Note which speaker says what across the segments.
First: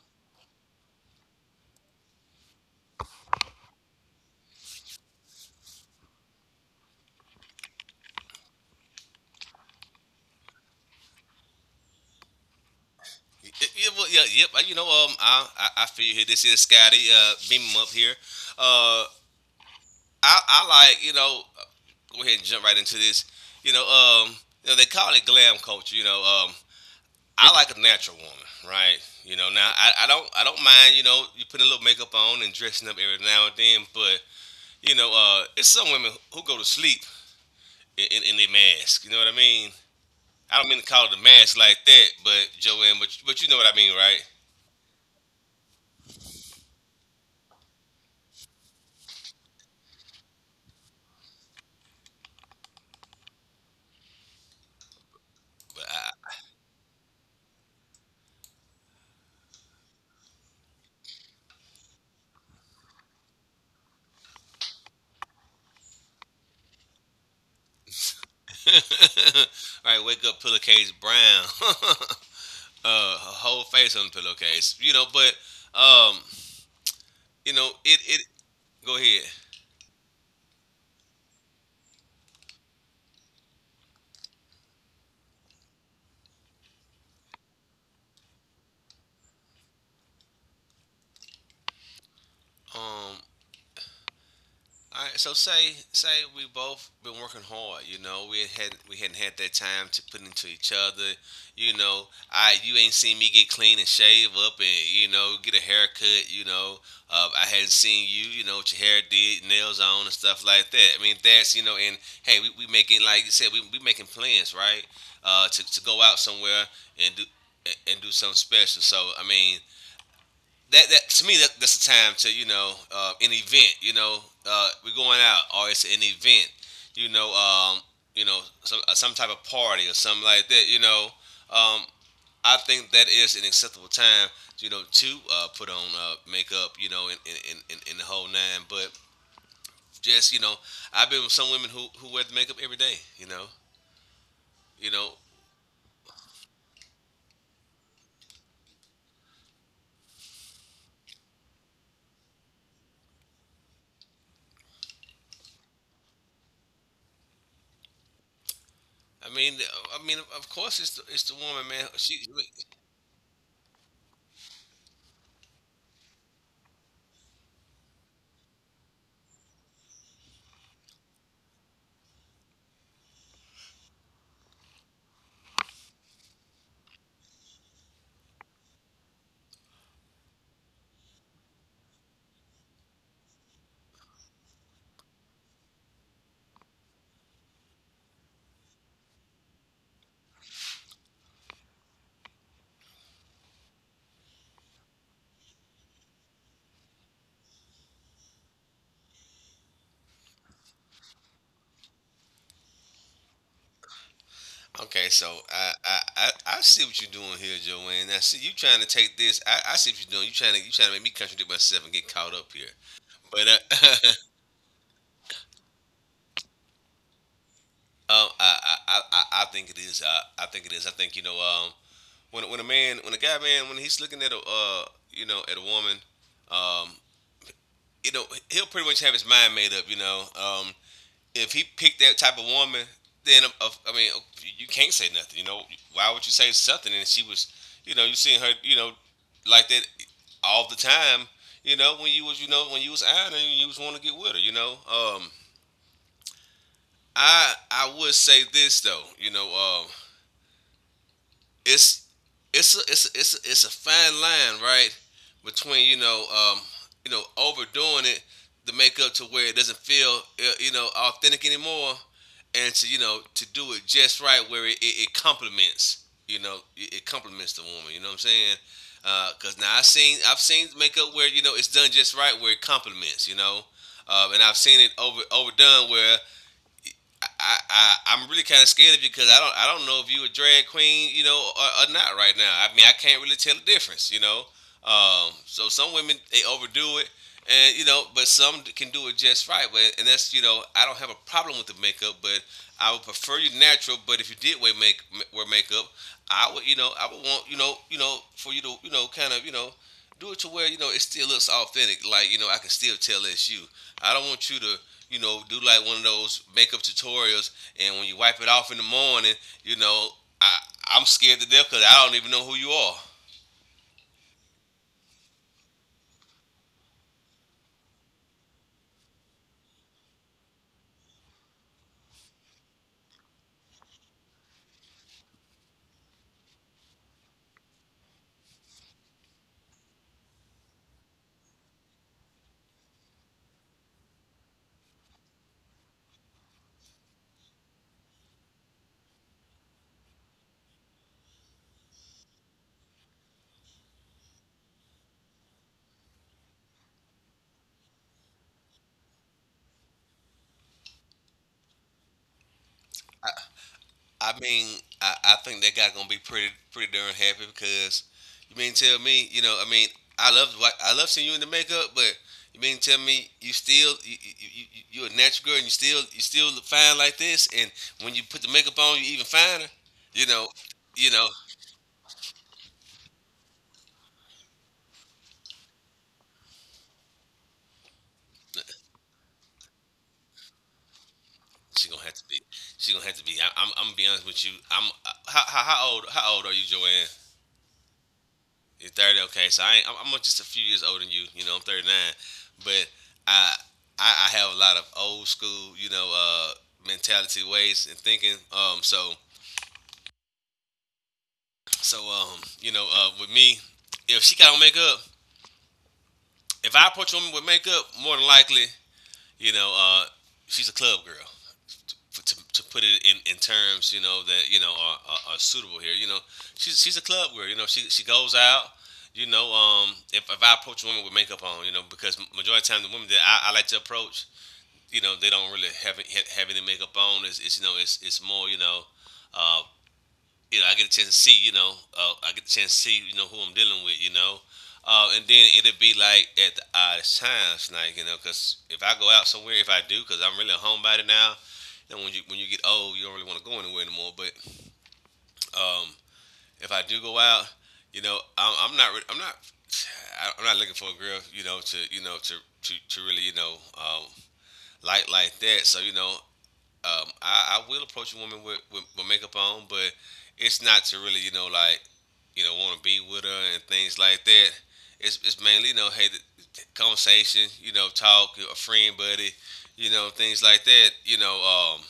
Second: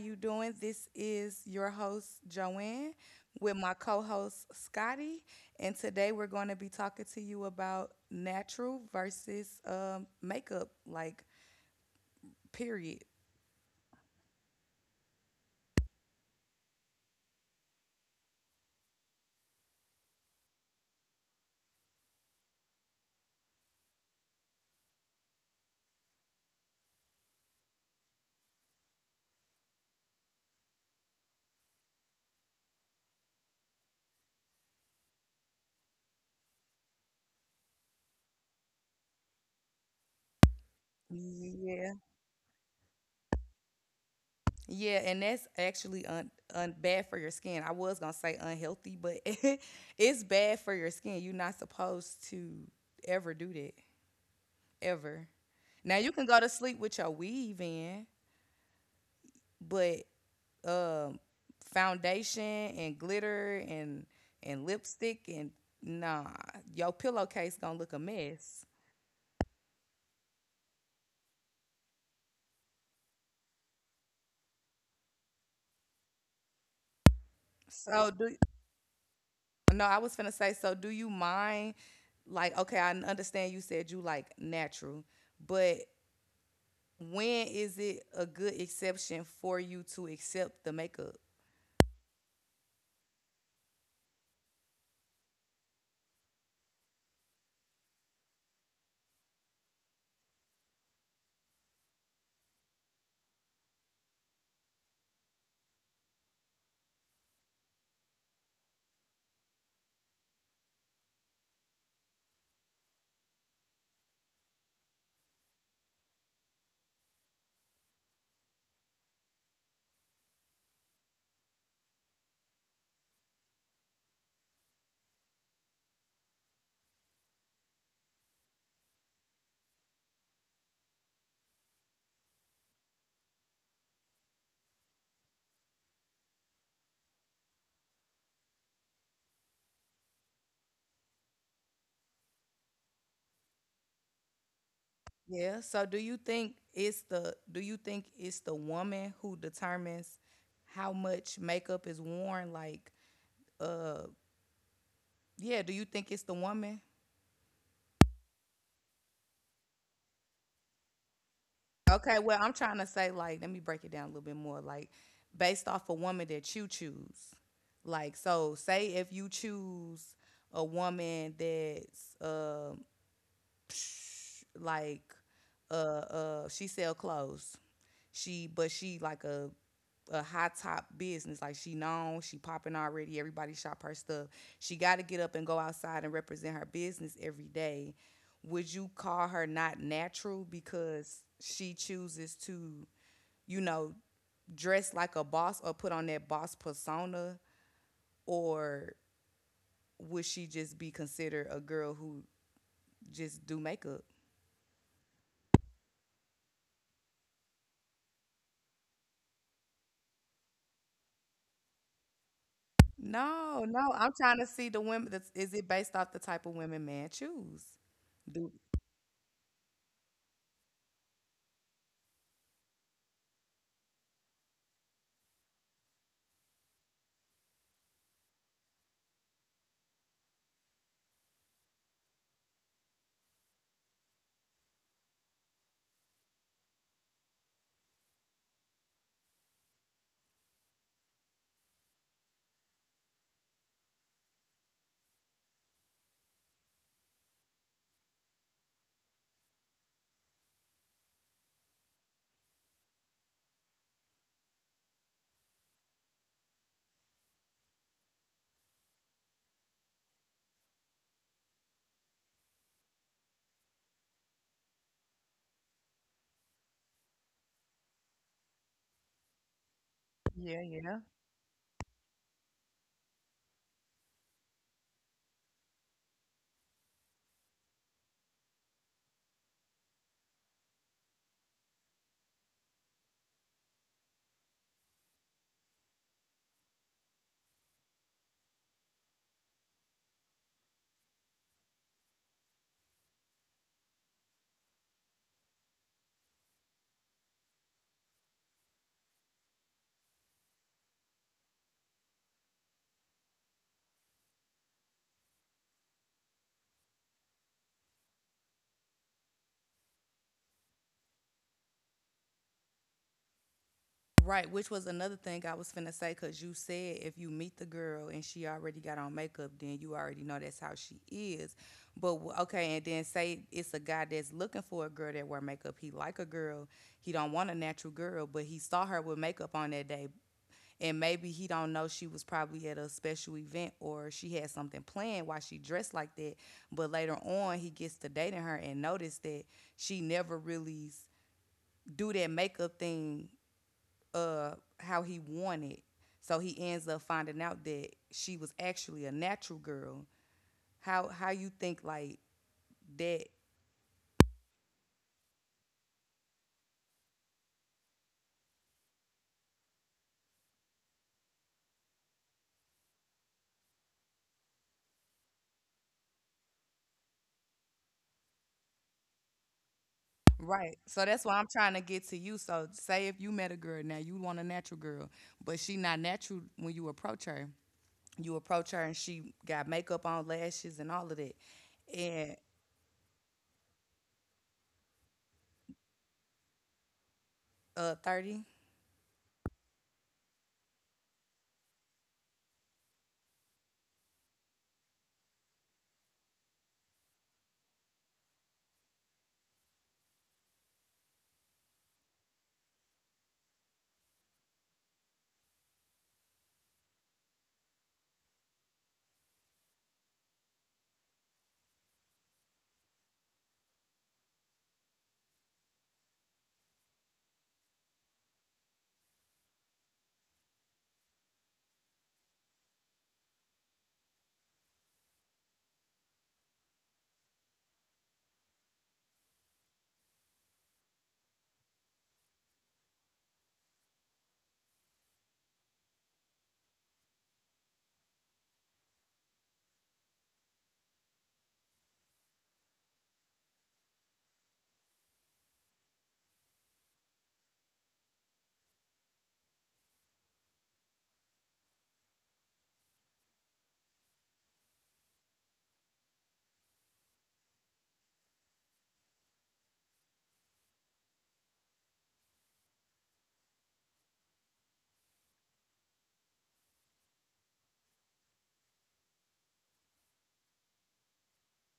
Speaker 1: you doing? This is your host Joanne with my co-host Scotty, and today we're going to be talking to you about natural versus makeup, like period.
Speaker 2: Yeah. You know, I feel you here. This is Scotty. Beam him up here. Uh, I like, go ahead and jump right into this. You know, um, you know, they call it glam culture. Um, I like a natural woman, right? You know, now I don't mind. You know, you putting a little makeup on and dressing up every now and then, but it's some women who go to sleep in their mask. You know what I mean? I don't mean to call it a mask like
Speaker 1: Yeah,
Speaker 2: that, but Joanne, but you know what I mean, right?
Speaker 1: yeah, and that's actually un, un bad for your skin. I was gonna say unhealthy, but it's bad for your skin. You're not supposed to ever do that, ever. Now you can go to sleep with your weave in, but um foundation and glitter and lipstick and nah, your pillowcase gonna look a mess.
Speaker 2: All right, wake up, pillowcase brown. Her whole face on the pillowcase. You know, but um, you know, it
Speaker 1: So
Speaker 2: it.
Speaker 1: do
Speaker 2: Go ahead.
Speaker 1: no, I was finna say, so do you mind like okay, I understand you said you like natural, but when is it a good exception for you to accept the makeup?
Speaker 2: Um, All right, so say we both been working hard, you know. We had we hadn't had that time to put into each other, you know. I you ain't seen me get clean and shave up and you know get a haircut, you know. I hadn't seen you, you know, what your hair did, nails on and stuff like that. I mean that's you know, and hey, we making like you said, we making plans, right? To go out somewhere and do and do something special. So I mean, that to me, that's the time to an event we're going out or it's an event you know um, you know some type of party or something like that you know um, I think that is an acceptable time you know to put on makeup you know in the whole nine but just you know I've been with some women who wear the makeup every day you know you know
Speaker 1: Yeah. So do you think it's the woman who determines how much makeup is worn? Like, uh, yeah, do you think it's the woman?
Speaker 2: I mean of course it's it's the woman man
Speaker 1: Okay,
Speaker 2: she
Speaker 1: well, I'm trying to say, like, let me break it down a little bit more. Like, based off a woman that you choose. Like, so say if you choose a woman that's psh, like she sell clothes. She but she like a high top business. Like she known, she popping already. Everybody shop her stuff. She got to get up and go outside and represent her business every day. Would you call her not natural because she chooses to, you know, dress like a boss or put on that boss persona, or would she just be considered a girl who just do makeup?
Speaker 2: Okay, so I I see what you're doing here, Joanne. Now, see you trying to take this. I see what you're doing. You trying to make me contradict myself and get caught up here. But
Speaker 1: No, no. I'm trying to see the women. That's, is it based off the type of women man choose? Do
Speaker 2: I think it is. I think it is. I think you know when a man when a guy man when he's looking at a you know at a woman um you know he'll pretty much have his mind made up. You know if he picked that type of woman, then I mean, you can't say nothing. You know, why would you say something? And she was, you know, you seen her, you know, like that all the time. You know, when you was, you know, when you was out and you was want to get with her. You know, I would say this though. You know, um, it's it's a, it's a, it's a, it's a fine line, right, between you know overdoing it to make up to where it doesn't feel you know authentic anymore, and to you know to do it just right where it complements you know it complements the woman. You know what I'm saying? Because now I've
Speaker 1: yeah,
Speaker 2: seen
Speaker 1: yeah.
Speaker 2: makeup where you know it's done just right where it complements. You know. And I've seen it overdone where I'm really kind of scared of you because I don't know if you a drag queen, you know, or not right now. I mean, I can't really tell the difference, you know. So some women they overdo it, and you know, but some can do it just right. But and that's you know, I don't have a problem with the makeup, but I would prefer you natural. But if you did wear makeup, I would, you know, I would want, you know, for you to, you know, kind of, you know, do it to where you know it still looks authentic. Like you know, I can still tell it's you. I don't want you to, you know, do like one of those makeup tutorials, and when you wipe it off in the morning, you know, I I'm scared to death because I don't even know who you are.
Speaker 1: Right, which was another thing I was finna say, cause you said if you meet the girl and she already got on makeup, then you already know that's how she is. But okay, and then say it's a guy that's looking for a girl that wear makeup. He like a girl. He don't want a natural girl, but he saw her with makeup on that day, and maybe he don't know she was probably at a special event or she had something planned why she dressed like that, but later on he gets to dating her and notice that she never really do that makeup thing how he wanted, so he ends up finding out that she was actually a natural girl. How you think like that?
Speaker 2: I mean, I think that guy gonna be pretty darn happy because you mean tell me, you know, I mean, I love seeing you in the makeup, but you mean tell me you still you you, you you a natural girl and you still look fine like this, and when you put the makeup on, you even finer. You know,
Speaker 1: Right. So
Speaker 2: you
Speaker 1: that's
Speaker 2: know,
Speaker 1: why I'm trying to get to you. So say if you met a girl now, you want a natural girl, but she not natural when you approach her. You approach her and she got makeup on, lashes, and all of that.
Speaker 2: she gonna have to
Speaker 1: And
Speaker 2: be she gonna have to be. I'm gonna be honest with you. I'm how old are you, Joanne?
Speaker 1: 30.
Speaker 2: You're 30, okay. So I ain't, I'm just a few years older than you. You know, I'm 39, but I I have a lot of old school, you know, mentality ways and thinking. So, you know, with me, if she got on makeup, if I approach a woman with makeup, more than likely, you know, uh, she's a club girl. For, to put it in terms, you know, that, you know, are suitable here. You know, she's a club girl. You know, she goes out. You know, if I approach a woman with makeup on, you know, because majority of the time the women that I like to approach, you know, they don't really have, any makeup on. It's you know, it's more, uh, you know, I get a chance to see, you know, I get the chance to see, you know, who I'm dealing with, you know. And then it will be like at the oddest times, like, you know, because if I go out somewhere, if I do, because I'm really a homebody now, you know, when you get old, you don't really want to go anywhere anymore. But um, if I do go out, you know, I'm not, re- I'm not looking for a girl, you know, to, you know, to really, you know, like that. So, you know, I will approach a woman with, with makeup on, but it's not to really, you know, like, you know, want to be with her and things like that. It's mainly, you know, hey, the conversation, you know, talk, a friend, buddy, you know, things like that, you know,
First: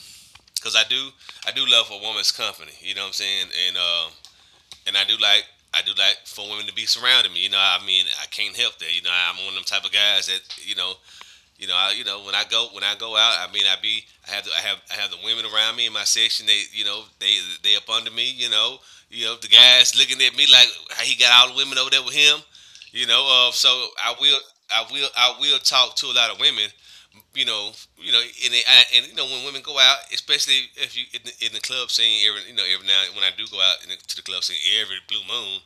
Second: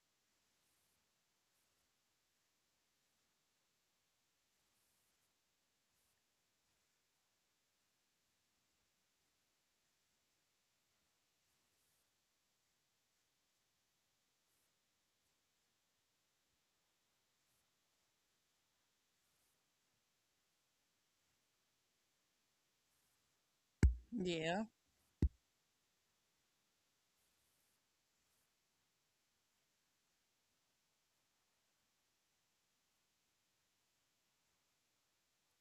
Speaker 2: cause I do love a woman's company, you know what I'm saying? And I do like for women to be surrounding me, you know, I mean, I can't help that, you know, I'm one of them type of guys that, you know, you know, you know, when I go out, I mean, I have the women around me in my section. They you know they up under me. You know the guys looking at me like how he got all the women over there with him. You know, so I will
Speaker 1: Yeah,
Speaker 2: I will talk to a lot of women. You know, you know, and and you know when women go out, especially if you in the club scene, every you know every now and when I do go out in the, to the club scene every blue moon,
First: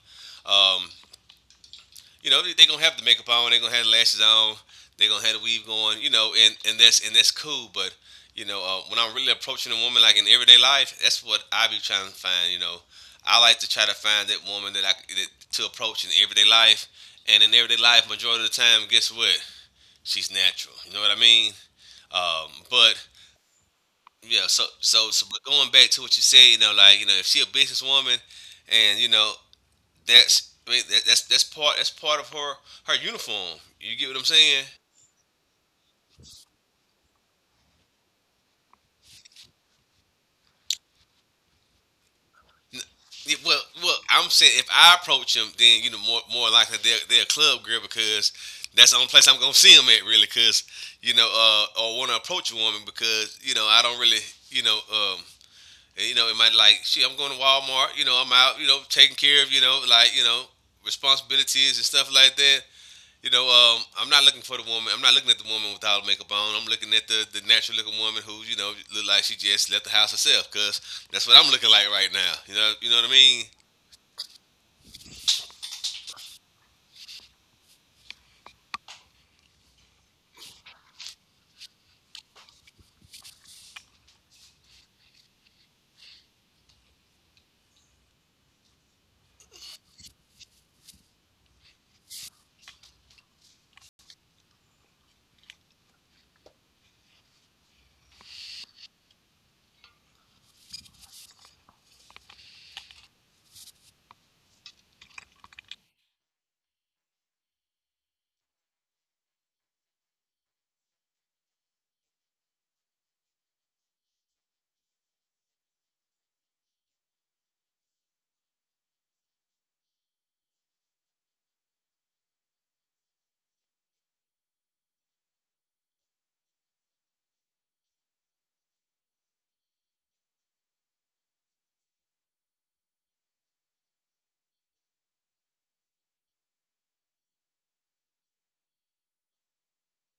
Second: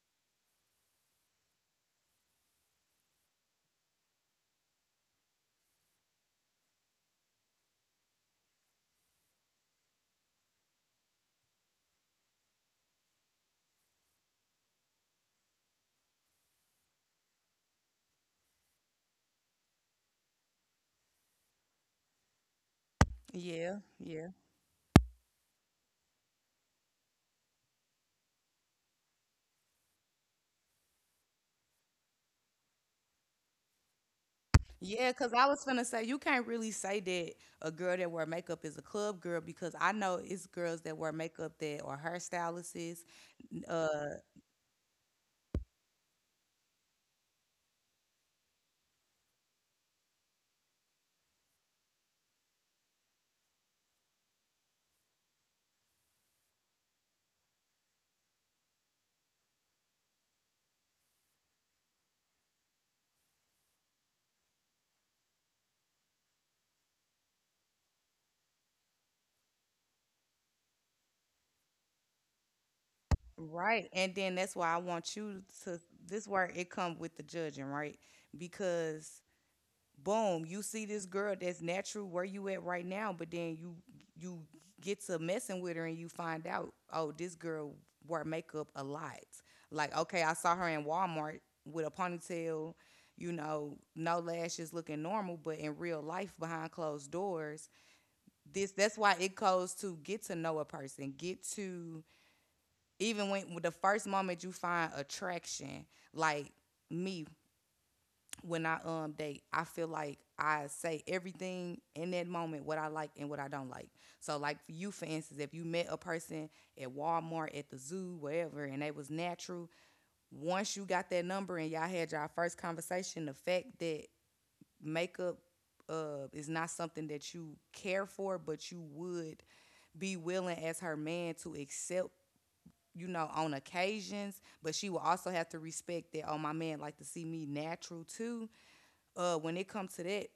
Speaker 2: um, you know, they are going to have the makeup on, they're gonna have the lashes on, they're gonna have the weave going, you know, and that's cool. But, you know, when I'm really approaching a woman like in everyday life, that's what I be trying to find, you know. I like to try to find that woman to approach in everyday life. And in everyday life, majority of the time, guess what? She's natural. You know what I mean? But
Speaker 1: yeah.
Speaker 2: yeah, but going back to what you said, you know, like you know, if she a businesswoman, and you know, that's I mean, that's that's part of her her uniform. You get what I'm saying?
Speaker 1: Yeah, because I was gonna say you can't really say that a girl that wear makeup is a club girl because I know it's girls that wear makeup that are hairstylists.
Speaker 2: Yeah, well,
Speaker 1: Uh
Speaker 2: I'm saying if I approach him, then more likely they're a club girl, because that's the only place I'm gonna see him at, really. Cause or want to approach a woman, because I don't really you know um it might, like, shit, I'm going to Walmart, I'm out, taking care of, like, responsibilities and stuff like that. I'm not looking for the woman. I'm not looking at the woman without makeup on. I'm looking at the natural looking woman who, look like she just left the house herself. Cause that's what I'm looking like right now. You know what I mean?
Speaker 1: right. And then that's why I want you to this where it come with the judging, right? Because boom, you see this girl that's natural where you at right now, but then you get to messing with her and you find out, oh, this girl wore makeup a lot. Like, okay, I saw her in Walmart with a ponytail, you know, no lashes, looking normal, but in real life behind closed doors, this that's why it goes to get to know a person, get to even when the first moment you find attraction, like me, when I date, I feel like I say everything in that moment what I like and what I don't like. So like for you, for instance, if you met a person at Walmart, at the zoo, wherever, and they was natural, once you got that number and y'all had your first conversation, the fact that makeup is not something that you care for, but you would be willing as her man to accept, you know, on occasions. But she will also have to respect that, oh, my man like to see me natural too when it comes to that.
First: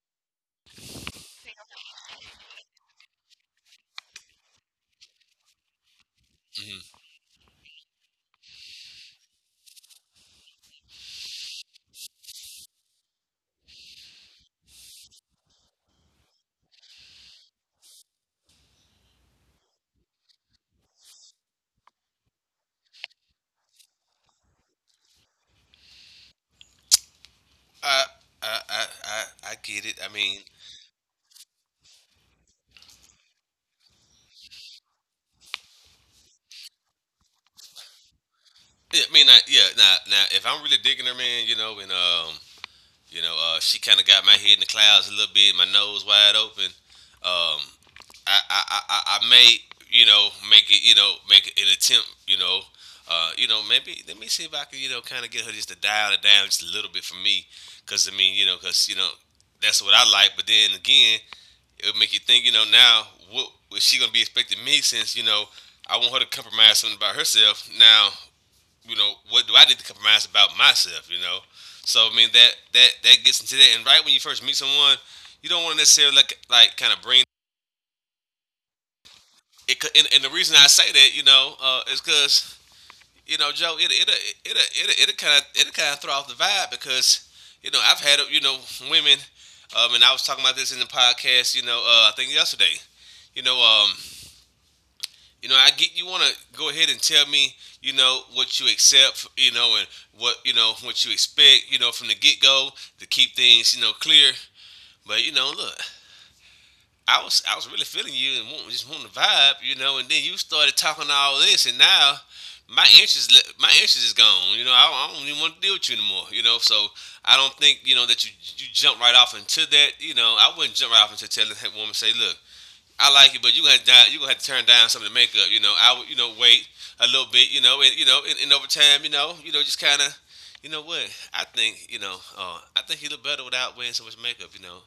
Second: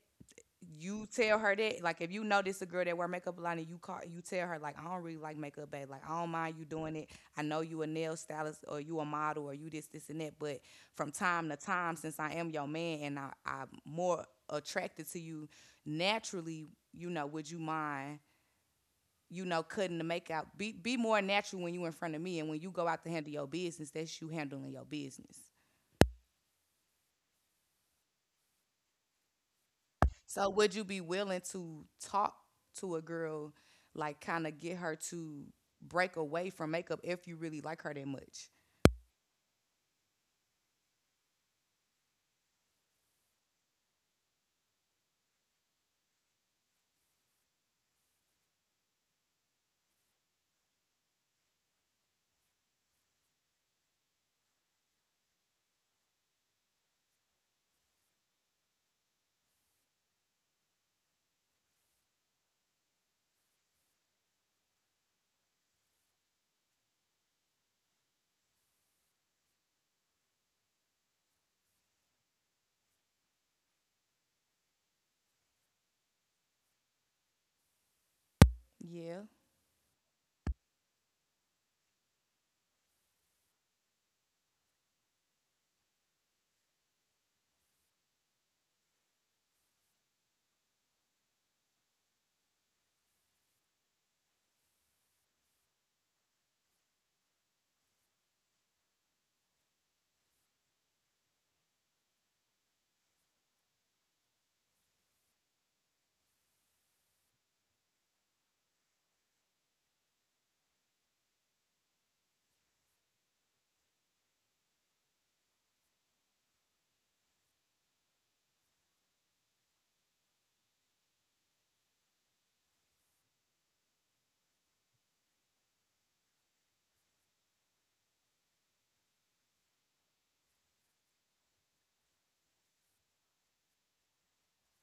Speaker 1: You tell her that, like, if you notice a girl that wear makeup a lot and you call you tell her like, I don't really like makeup, babe. Like, I don't mind you
Speaker 2: Hmm.
Speaker 1: doing it. I know you a nail stylist or you a model or you this, this, and that, but from time to time, since I am your man, and I'm more attracted to you naturally, you know, would you mind, you know, cutting the makeup, be more natural when you in front of me, and when you go out to handle your business, that's you handling your business.
Speaker 2: I, I, I, I, I get it. I mean,
Speaker 1: So would you be willing to talk to a girl, like kind of get her to break away from makeup if you really like her that much?
Speaker 2: yeah, I mean, yeah. Now, if I'm really digging her, man, you know, and you know, she kind of got my head in the clouds a little bit, my nose wide open. Um, may, you know, make it, you know, make an attempt, you know, maybe let me see if I can, you know, kind of get her just to dial it down just a little bit for me, because I mean, you know, because you know, that's what I like. But then again, it would make you think, you know, now what was she gonna be expecting me, since you know I want her to compromise something about herself. Now, you know, what do I need to compromise about myself, you know? So I mean that gets into that. And right when you first meet someone, you don't want to necessarily, like, kind of bring
Speaker 1: Yeah.
Speaker 2: it. And the reason I say that, you know, is because you know, Joe, it it kind of throw off the vibe, because you know I've had, you know, women, and I was talking about this in the podcast, you know, I think yesterday, you know, um, you know, I get you want to go ahead and tell me, you know, what you accept, you know, and what you know what you expect, you know, from the get go, to keep things, you know, clear. But you know, look, I was really feeling you and want, just wanting to vibe, you know, and then you started talking all this, and now my interest my interest is gone. You know, I don't even want to deal with you anymore. You know, so I don't think you know that you jump right off into that. You know, I wouldn't jump right off into telling that woman, say, look, I like it, but you gonna have to you gonna have to turn down some of the makeup. You know, I would, you know, wait a little bit. You know, and over time, you know, just kind of, you know what? I think you know, I think he looked better without wearing so much makeup. You know,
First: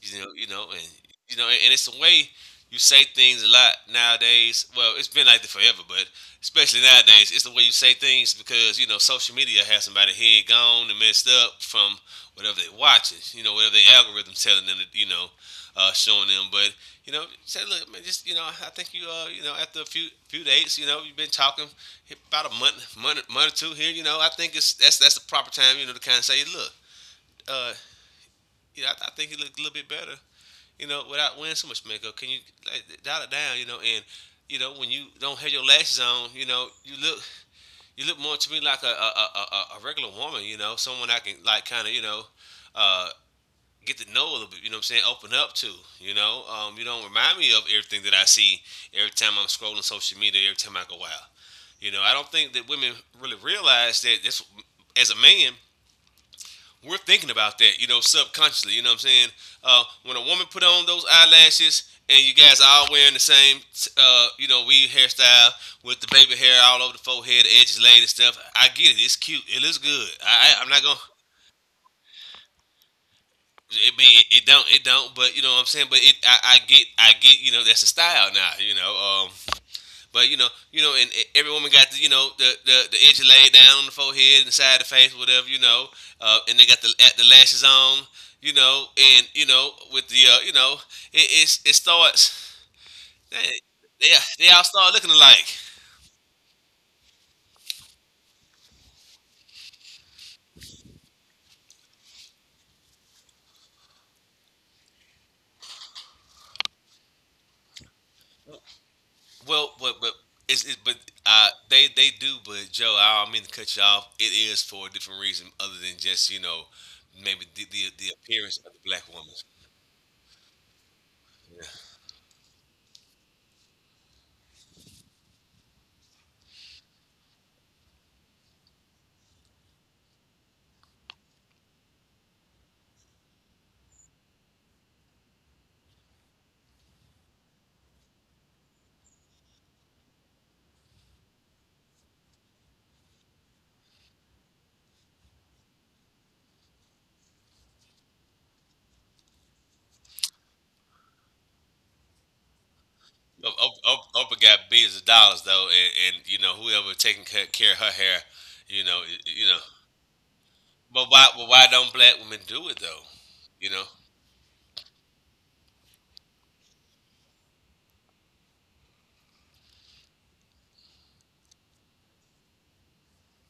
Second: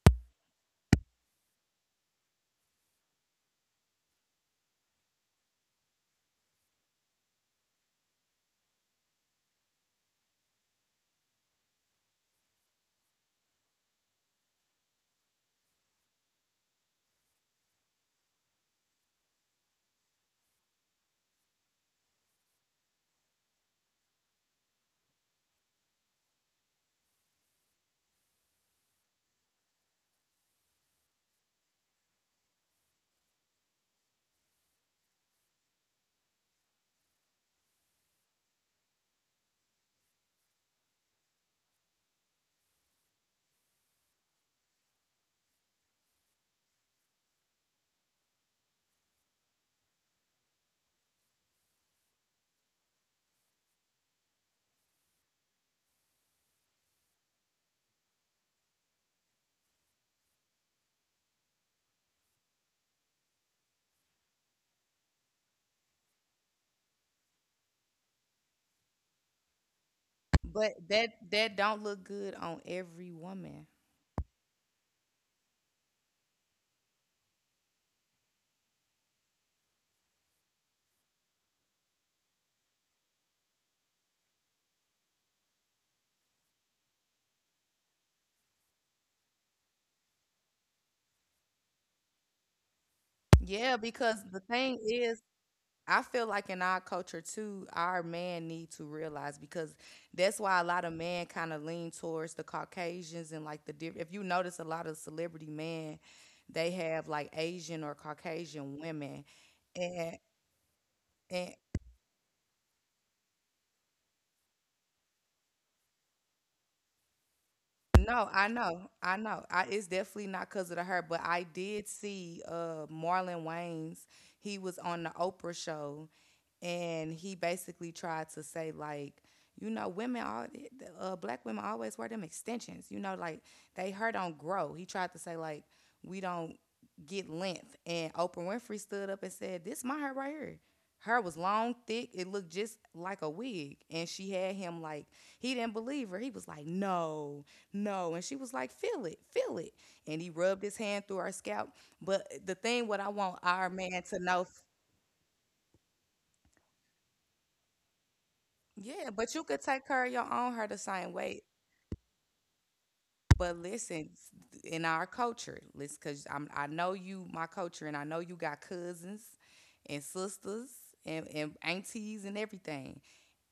Speaker 2: you know, you know, and it's the way you say things a lot nowadays. Well, it's been like that forever, but especially nowadays, it's the way you say things, because you know social media has somebody head gone and messed up from whatever they're watching. You know, whatever the algorithm's telling them to, you know, showing them. But you know, say, look, man, just you know, I think you, you know, after a few dates, you know, you've been talking about a month or two here. You know, I think it's that's the proper time, you know, to kind of say, look, uh, you know, I think you look a little bit better, you know, without wearing so much makeup. Can you, like, dial it down, you know? And you know, when you don't have your lashes on, you know, you look more to me like a regular woman, you know, someone I can, like, kind of, you know, uh, get to know a little bit. You know what I'm saying? Open up to, you know. You don't remind me of everything that I see every time I'm scrolling social media. Every time I go out, you know, I don't think that women really realize that this, as a man, we're thinking about that, you know, subconsciously. You know what I'm saying? When a woman put on those eyelashes and you guys are all wearing the same, you know, weave hairstyle with the baby hair all over the forehead, the edges laid and stuff, I get it. It's cute. It looks good. I I'm
Speaker 1: But
Speaker 2: not gonna.
Speaker 1: that that don't look good on every woman.
Speaker 2: It mean it don't but you know what I'm saying. But it I get you know, that's a style now. You know. um But you know, and every woman got the, you know, the edge laid down on the forehead, inside the face, whatever, you know, and they got the lashes on, you know, and you know, with the you know, it starts they
Speaker 1: Yeah,
Speaker 2: they,
Speaker 1: because the
Speaker 2: they all
Speaker 1: thing
Speaker 2: start looking
Speaker 1: is,
Speaker 2: alike.
Speaker 1: I feel like in our culture too, our man need to realize, because that's why a lot of men kind of lean towards the Caucasians, and like the if you notice a lot of celebrity men, they have like Asian or Caucasian women,
Speaker 2: Well, but
Speaker 1: and
Speaker 2: it's but
Speaker 1: and
Speaker 2: they do, but Joe, I don't mean to cut you off. It is for a different reason other than just you know maybe the
Speaker 1: no, I
Speaker 2: appearance of the
Speaker 1: know,
Speaker 2: black
Speaker 1: I
Speaker 2: woman.
Speaker 1: know. It's definitely not because of the her, but I did see Marlon Wayans. He was on the Oprah show, and he basically tried to say like, you know, women all black women always wear them extensions. You know, like they her don't grow. He tried to say like we don't get length, and Oprah Winfrey stood up and said, "This my hair right here." Her was long, thick. It looked just like a wig, and she had him like he didn't believe her. He was like, "No." No. And she was like, feel it, feel it. And he rubbed his hand through her scalp. But the thing, what I want our man to
Speaker 2: Oprah
Speaker 1: know,
Speaker 2: got billions of dollars though, and you know whoever taking care of her hair, you know,
Speaker 1: yeah, but you
Speaker 2: you
Speaker 1: could
Speaker 2: know.
Speaker 1: take care of your own her the same
Speaker 2: But why?
Speaker 1: way.
Speaker 2: But why don't black women do it though?
Speaker 1: But
Speaker 2: You know.
Speaker 1: listen, in our culture, listen, cause I'm, I know you, my culture, and I know you got cousins and sisters and aunties and everything.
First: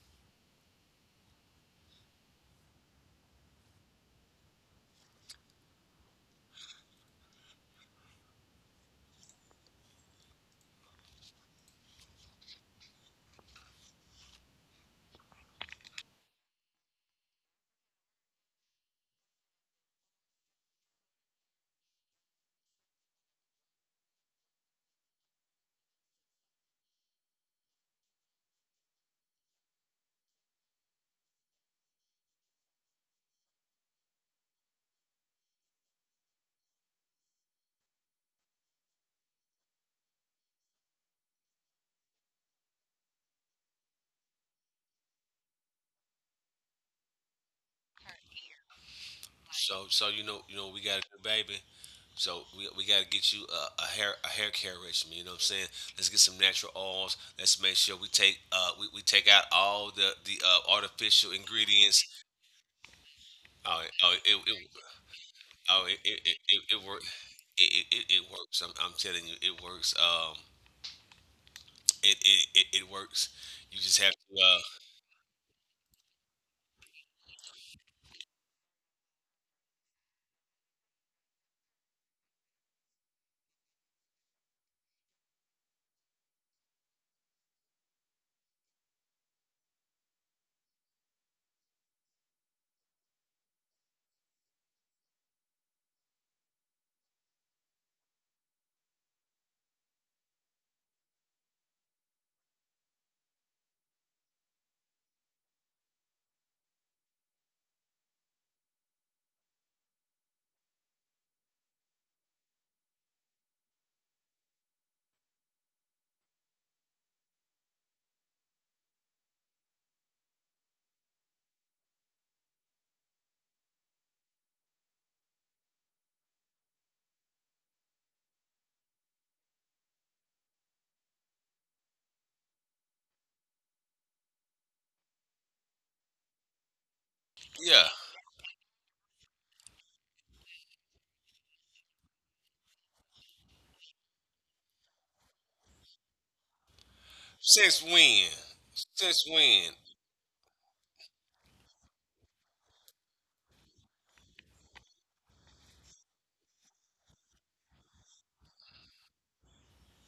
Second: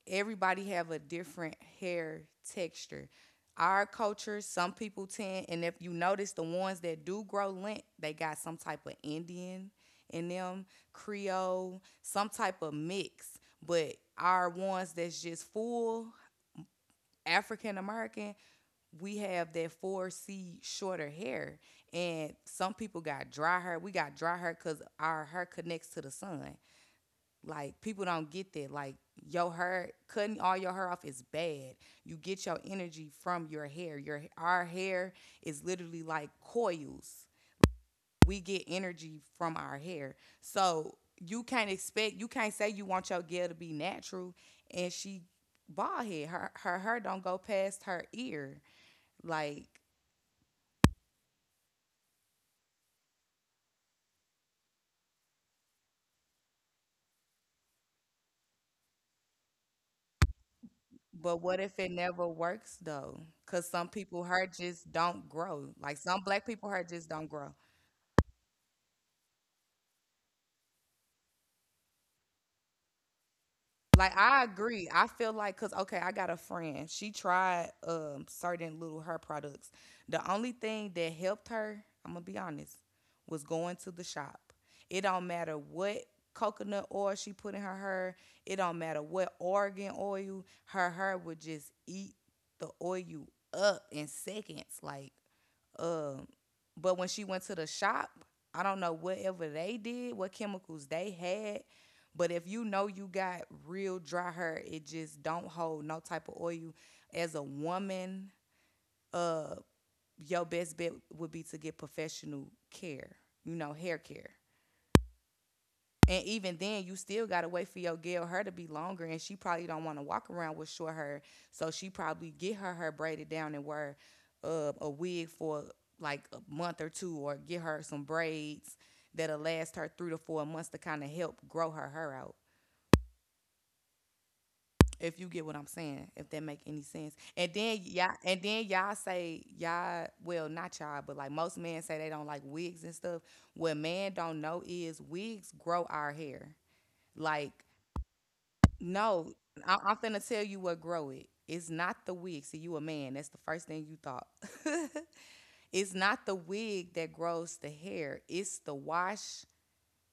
Speaker 1: Everybody have a different hair texture. Our culture, some people tend, and if you notice, the ones that do grow lint, they got some type of Indian in them, Creole, some type of mix. But our ones that's just full African American, we have that 4C shorter hair. And some people got dry hair. We got dry hair because our hair connects to the sun. Like people don't get that. Like your hair, cutting all your hair off is bad. You get your energy from your hair. Your Our hair is literally like coils. We get energy from our hair. So you can't expect, you can't say you want your girl to be natural and she bald head. Her hair don't go past her ear. Like,
Speaker 2: So so you know, you know, we got a good baby. So we got to get you a, a hair care regimen. You know what I'm saying? Let's get some natural oils. Let's make sure we take we take out all the artificial
Speaker 1: but what if it
Speaker 2: ingredients.
Speaker 1: never works though? Cause
Speaker 2: Oh
Speaker 1: some
Speaker 2: it- oh
Speaker 1: people
Speaker 2: it
Speaker 1: hair
Speaker 2: it
Speaker 1: just don't grow. Like some black people hair
Speaker 2: works.
Speaker 1: just don't grow.
Speaker 2: It works. I'm telling you, it works. It works. You just have
Speaker 1: Like,
Speaker 2: to,
Speaker 1: I agree. I feel like, cuz okay, I got a friend. She tried certain little her products. The only thing that helped her, I'm going to be honest, was going to the shop. It don't matter what coconut oil she put in her hair, it don't matter what organ oil, her hair would just eat the oil up in seconds, like uh, but when she went to the shop, I don't know whatever they did, what chemicals they had. But if you know you got real dry hair, it just don't hold no type of oil. As a woman, uh, your best bet would be to get professional care. You know, hair care. And even then, you still gotta wait for your girl hair to be longer, and she probably don't want to walk around with short hair, so she probably get her hair braided down and wear a wig for like a month or two, or get her some braids that'll last her 3 to 4 months to kind of help grow her hair out. If you get what I'm saying, if that make any sense. And then
Speaker 2: yeah.
Speaker 1: y'all, and then y'all say y'all, well, not y'all, but like most men say they don't like wigs and stuff. What men don't know is wigs grow our hair. Like,
Speaker 2: Since when? Since
Speaker 1: no,
Speaker 2: when?
Speaker 1: I'm finna tell you what grow it. It's not the wig. See, you a man. That's the first thing you thought. It's not the wig that grows the hair. It's the wash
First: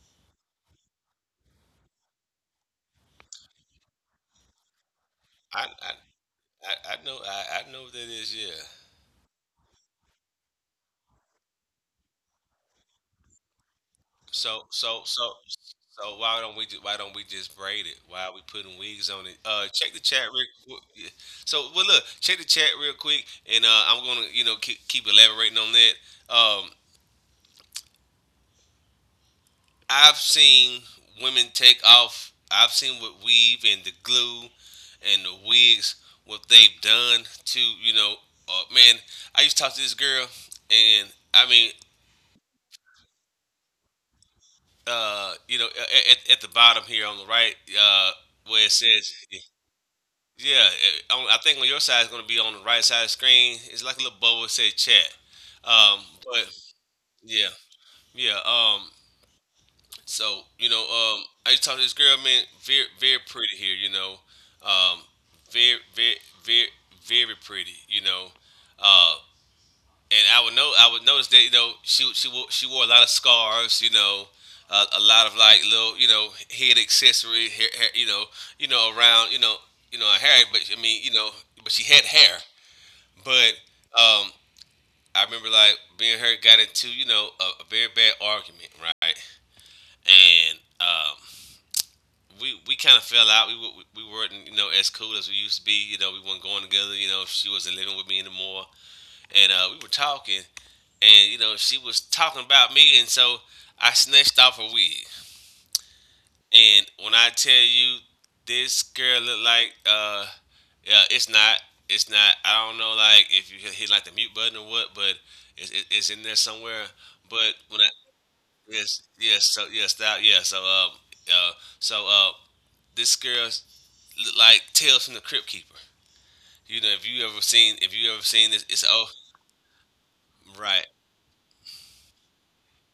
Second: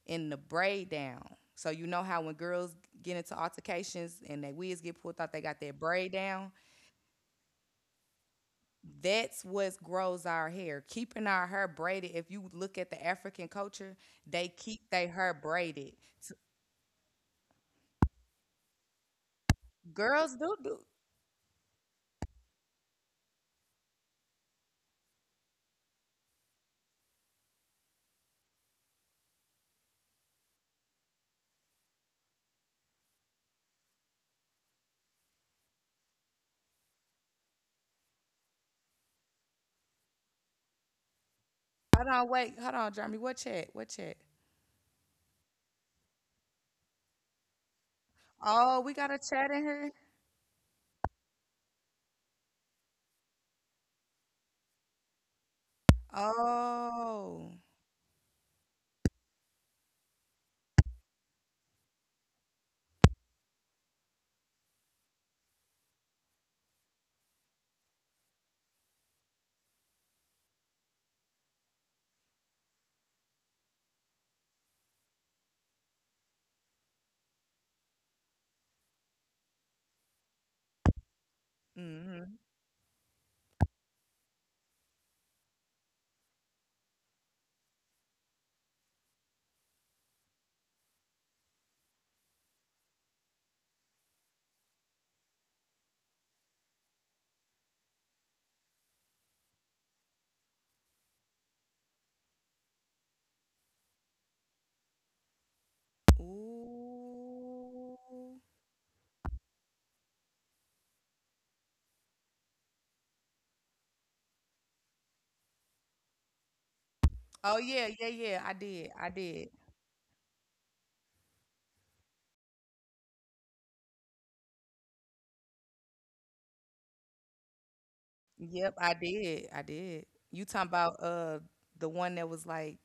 Speaker 1: and the braid down. So you know how when girls get into altercations and their wigs get pulled out, they got
Speaker 2: I
Speaker 1: that
Speaker 2: I,
Speaker 1: braid down.
Speaker 2: I know I know what that is. Yeah.
Speaker 1: That's what grows our hair. Keeping our hair braided. If you look at the African culture, they
Speaker 2: So
Speaker 1: keep
Speaker 2: so
Speaker 1: their
Speaker 2: so
Speaker 1: hair braided.
Speaker 2: so
Speaker 1: So
Speaker 2: why don't we why don't we just braid it? Why are we putting wigs on it? Check the chat
Speaker 1: girls
Speaker 2: real.
Speaker 1: do do.
Speaker 2: Yeah. So well, look, check the chat real quick, and I'm gonna, you know, keep, keep elaborating on that. Um, I've seen women take off. I've seen what weave and the glue and the wigs, what they've done to. Man, I used to talk to this girl, and I mean,
Speaker 1: Hold on, wait. Hold on, Jeremy. What chat? What chat?
Speaker 2: you know, at the bottom here on the right, uh, where it
Speaker 1: Oh, we got
Speaker 2: says,
Speaker 1: a chat in here.
Speaker 2: yeah, on, I think on your side is going to be on the right side of the screen. It's like a little bubble that says chat. Um, but yeah,
Speaker 1: Oh.
Speaker 2: yeah. So you know, I used to talk to this girl, man, very, very pretty here, you know, um, very, very, very, very pretty, you know, uh, and I would notice that you know she wore a lot of scarves, you know, a lot of like little, you know, head accessory, you know, you know, around, you know, you know her hair, but I mean, you know, but she had hair,
Speaker 1: Hmm.
Speaker 2: but um, I remember like being her got into you know a very bad argument, right, and we kind of fell out. We, wa- we weren't, you know, as cool as we used to be. You know, we weren't going together. You know, she wasn't living with me anymore, and we were talking, and you know, she was talking about me, and so I snatched off her wig. And when I tell you,
Speaker 1: Ooh.
Speaker 2: this girl looked like yeah, it's not. I don't know, like if you hit, like the mute button or what, but it's in there somewhere. But
Speaker 1: Oh
Speaker 2: when I
Speaker 1: yeah, yeah, yeah. I did.
Speaker 2: yes
Speaker 1: I
Speaker 2: yes
Speaker 1: did.
Speaker 2: so yes that yeah so uh so this girl, like Tales from the Crypt Keeper. You know, if you ever seen, if you ever seen this,
Speaker 1: Yep,
Speaker 2: it's
Speaker 1: I
Speaker 2: oh
Speaker 1: did. I did. You talking
Speaker 2: right.
Speaker 1: about the one that was like,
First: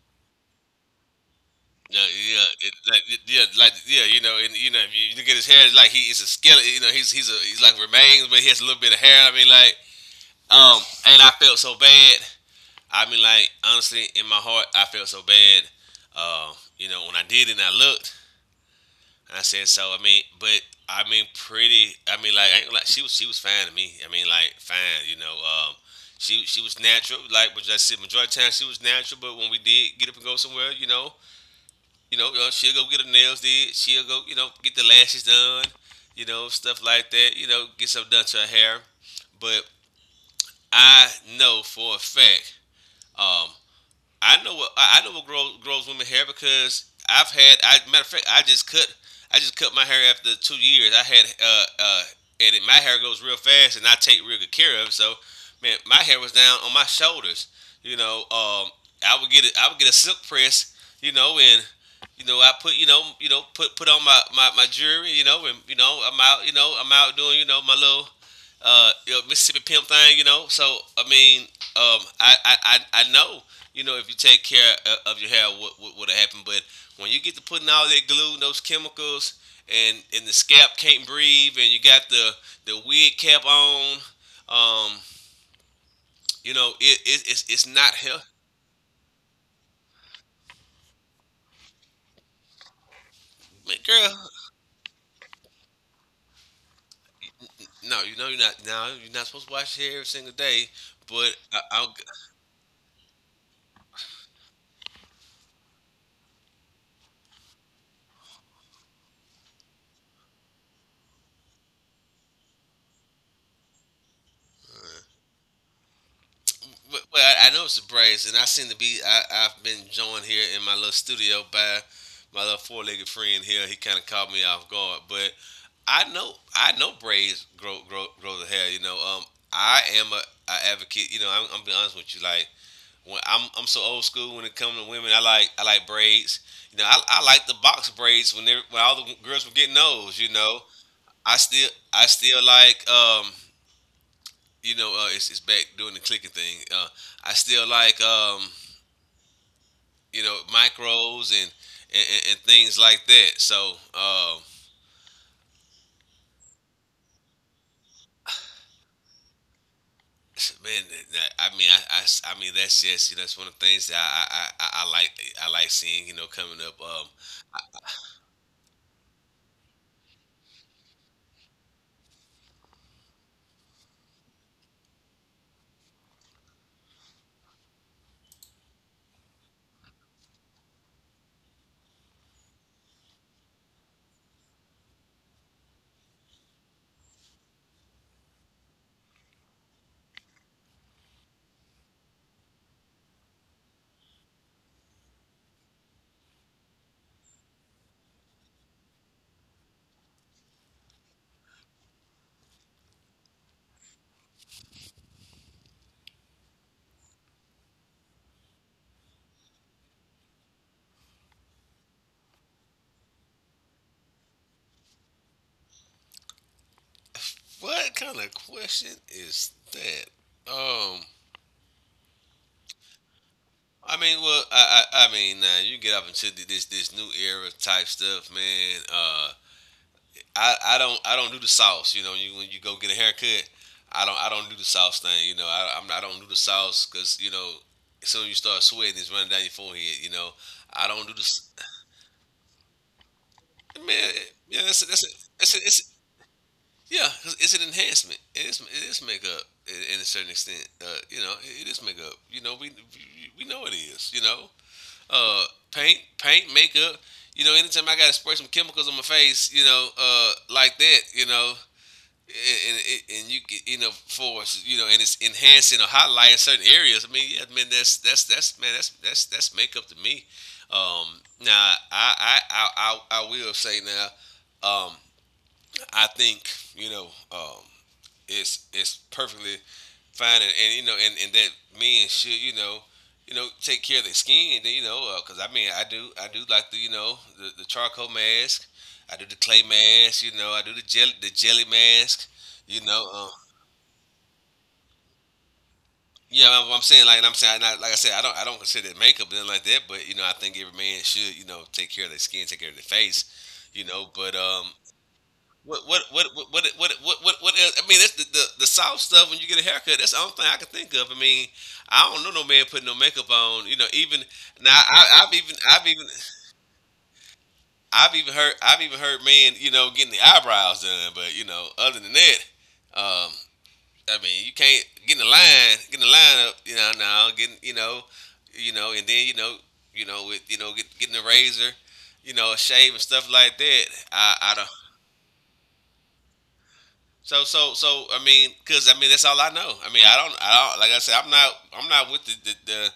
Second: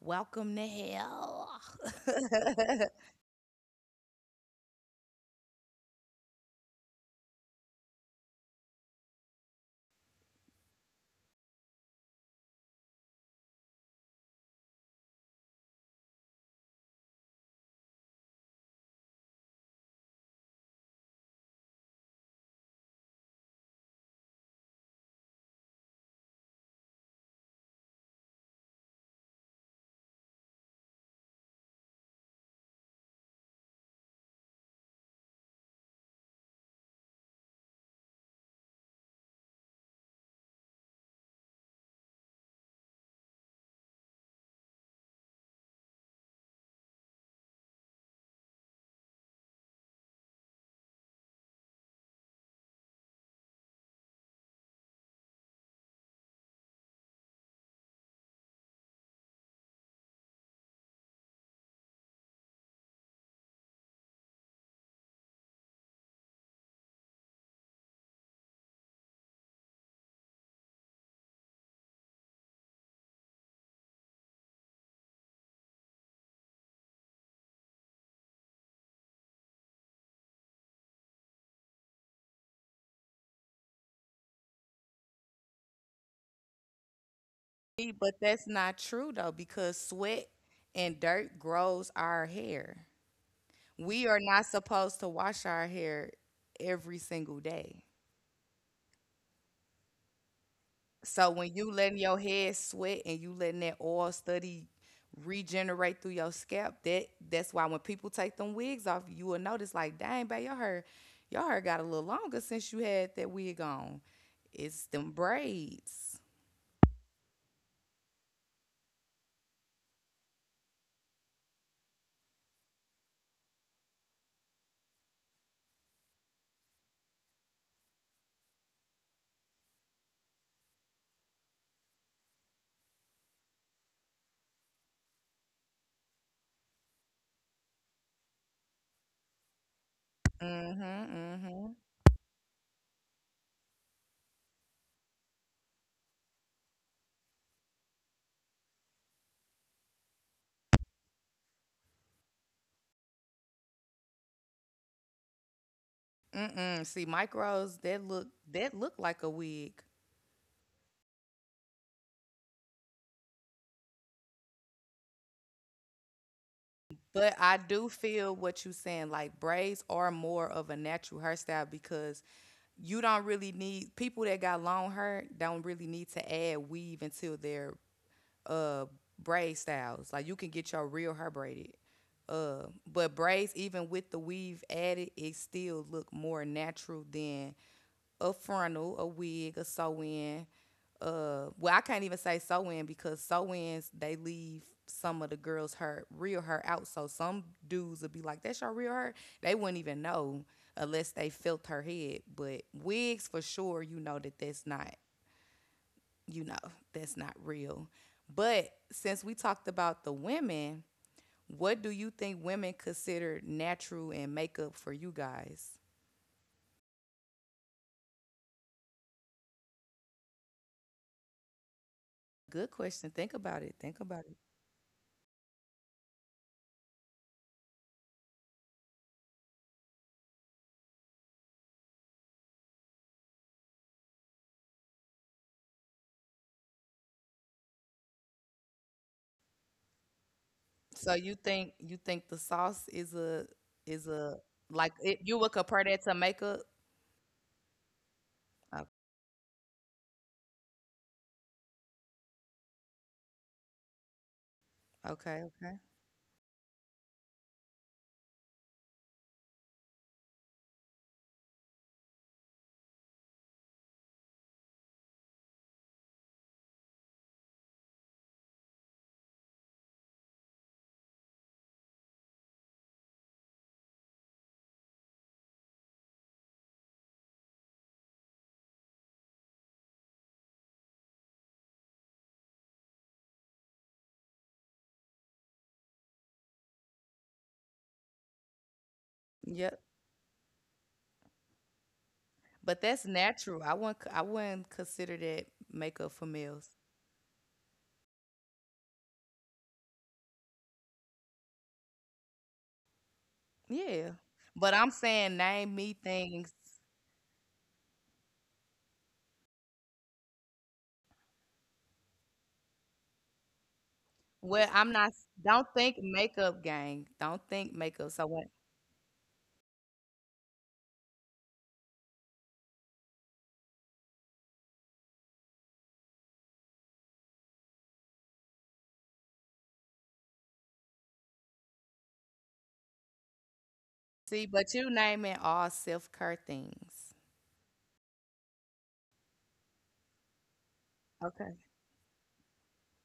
Speaker 1: "Welcome to hell."
Speaker 2: Yeah, yeah, yeah, like, yeah, you know, and you know, if you look at his hair, it's like he is a skeleton. You know, he's like remains, but he has a little bit of hair. I mean, like, um, and I felt so bad. I mean, like, honestly, in my heart, I felt so bad. Uh, you know, when I did it and I looked, and I said, so I mean, but I mean, pretty. I mean, like, I ain't, gonna lie, she was fine to me. I mean, like, fine. You know, she was natural. Like, but like I said, majority of the time she was natural. But when we did get up and go somewhere, she'll go get her nails did. She'll go, get the lashes done. Stuff like that. Get something done to her hair. But I know for a fact, um, I know what grows women hair because I've had. I matter of fact, I just cut my hair after 2 years. I had and it, my hair grows real fast, and I take real good care of it. So, man, my hair was down on my shoulders. You know, um, I would get it. I would get a silk press. And I put, put on my jewelry. I'm out. I'm out doing my little Mississippi pimp thing, So I mean, I know, if you take care of your hair, what would have happened? But when you get to putting all that glue and those chemicals, and the scalp can't breathe, and you got the wig cap on, um, it's it's
Speaker 1: See,
Speaker 2: not
Speaker 1: but
Speaker 2: healthy,
Speaker 1: that's not true though, because sweat and dirt grows our hair. We are
Speaker 2: girl.
Speaker 1: not supposed to wash our hair every single day.
Speaker 2: No, you know you're not. No, you're not supposed to wash your hair every single day.
Speaker 1: So
Speaker 2: But
Speaker 1: when
Speaker 2: I,
Speaker 1: you
Speaker 2: I,
Speaker 1: letting your head sweat and you letting that oil study regenerate through your scalp, that that's why when people take them wigs off, you will notice like, dang, babe, your hair got a little longer since you had that wig on. It's them braids.
Speaker 2: Well, well, I know it's the Braves, and I seem to be. I've been joined here in my little studio by my little four-legged friend here. He kind of caught me off guard, but I know Braves grow the hair. I am a advocate. I'm be honest with you. Like, when I'm so old school when it comes to women. I like braids. I like the box braids when they when all the girls were getting those.
Speaker 1: Mm-hmm.
Speaker 2: I still
Speaker 1: Mm-hmm.
Speaker 2: I still like it's back doing the clicking thing. I still like, micros and, and things like that. So, um,
Speaker 1: Mm-mm. See, micros that look like a wig.
Speaker 2: man, that- I mean, I mean, that's just, it's one of the things that I like seeing, coming up.
Speaker 1: But
Speaker 2: I,
Speaker 1: I do feel what you're saying. Like braids are more of a natural hairstyle because you don't really need, people that got long hair don't really need to add weave until their uh braid styles. Like you can get your real hair braided. But braids, even with the weave added, it still look more natural than a frontal, a wig, a sew-in. Well, I can't even say sew-in because sew-ins, they leave some of the girls' hair, real hair out. So some dudes would be like, "That's your real hair." They wouldn't even know unless they felt her head. But wigs, for sure, you know that that's not, you know, that's not real. But since we talked about the women, what do you think women consider natural and makeup for you guys?
Speaker 2: what kind of question is that? Um,
Speaker 1: Good question. Think about it.
Speaker 2: I
Speaker 1: Think
Speaker 2: mean,
Speaker 1: about it.
Speaker 2: well, I mean, you get up into th- this new era type stuff, man. I don't do the sauce. You know, you when you go get a haircut, I don't do the sauce thing. I don't do the sauce because you know, as soon as you start sweating, it's running down your forehead. You know, I don't
Speaker 1: So
Speaker 2: do the
Speaker 1: you
Speaker 2: s-
Speaker 1: think, you think the sauce is a, is
Speaker 2: man.
Speaker 1: a,
Speaker 2: Yeah, that's a,
Speaker 1: like
Speaker 2: that's a,
Speaker 1: it, you would
Speaker 2: that's a,
Speaker 1: compare
Speaker 2: it's
Speaker 1: that to makeup?
Speaker 2: yeah, it's an enhancement.
Speaker 1: O-
Speaker 2: It is makeup in a certain extent. It is makeup. You know, we know it is.
Speaker 1: Okay.
Speaker 2: Uh, paint makeup. You know, anytime I gotta spray some chemicals on my face, like that, and, and, and you you know and it's enhancing or highlighting certain areas. I mean, yeah, man, that's makeup to me. Now I will say now, um, I think you know um, is perfectly fine, and, and that men should, take care of their skin. You know, because I mean, I do like the the charcoal mask, I do the clay
Speaker 1: Yep.
Speaker 2: mask, you know, I do the jelly mask,
Speaker 1: But
Speaker 2: you
Speaker 1: that's
Speaker 2: know.
Speaker 1: natural. I wouldn't, I wouldn't consider that makeup for
Speaker 2: Yeah,
Speaker 1: males.
Speaker 2: I'm saying like I'm saying like I said I don't consider it makeup nothing like that, but you know I think every man should, you know, take care of their skin, take care of their face, you know.
Speaker 1: Yeah.
Speaker 2: But
Speaker 1: But I'm saying, name me things.
Speaker 2: What else? I mean, that's the, the soft stuff when you get a haircut. That's the only thing I can think of. I mean, I don't know no man putting no makeup on. You know, even
Speaker 1: Well,
Speaker 2: now,
Speaker 1: I'm not. Don't
Speaker 2: I've
Speaker 1: think
Speaker 2: even
Speaker 1: makeup, gang. Don't think makeup. So what?
Speaker 2: I've even heard men, you know, getting the eyebrows done. But you know, other than that, um, I mean, you can't get in the line, get in the line up. You know, now getting, you know, and then, you know, with you know, get, getting a razor, you know, a shave and stuff like that.
Speaker 1: See,
Speaker 2: I
Speaker 1: but
Speaker 2: don't.
Speaker 1: you naming all self care things.
Speaker 2: I mean, cause I mean that's all I know. I mean I don't, like I said,
Speaker 1: Okay.
Speaker 2: I'm not with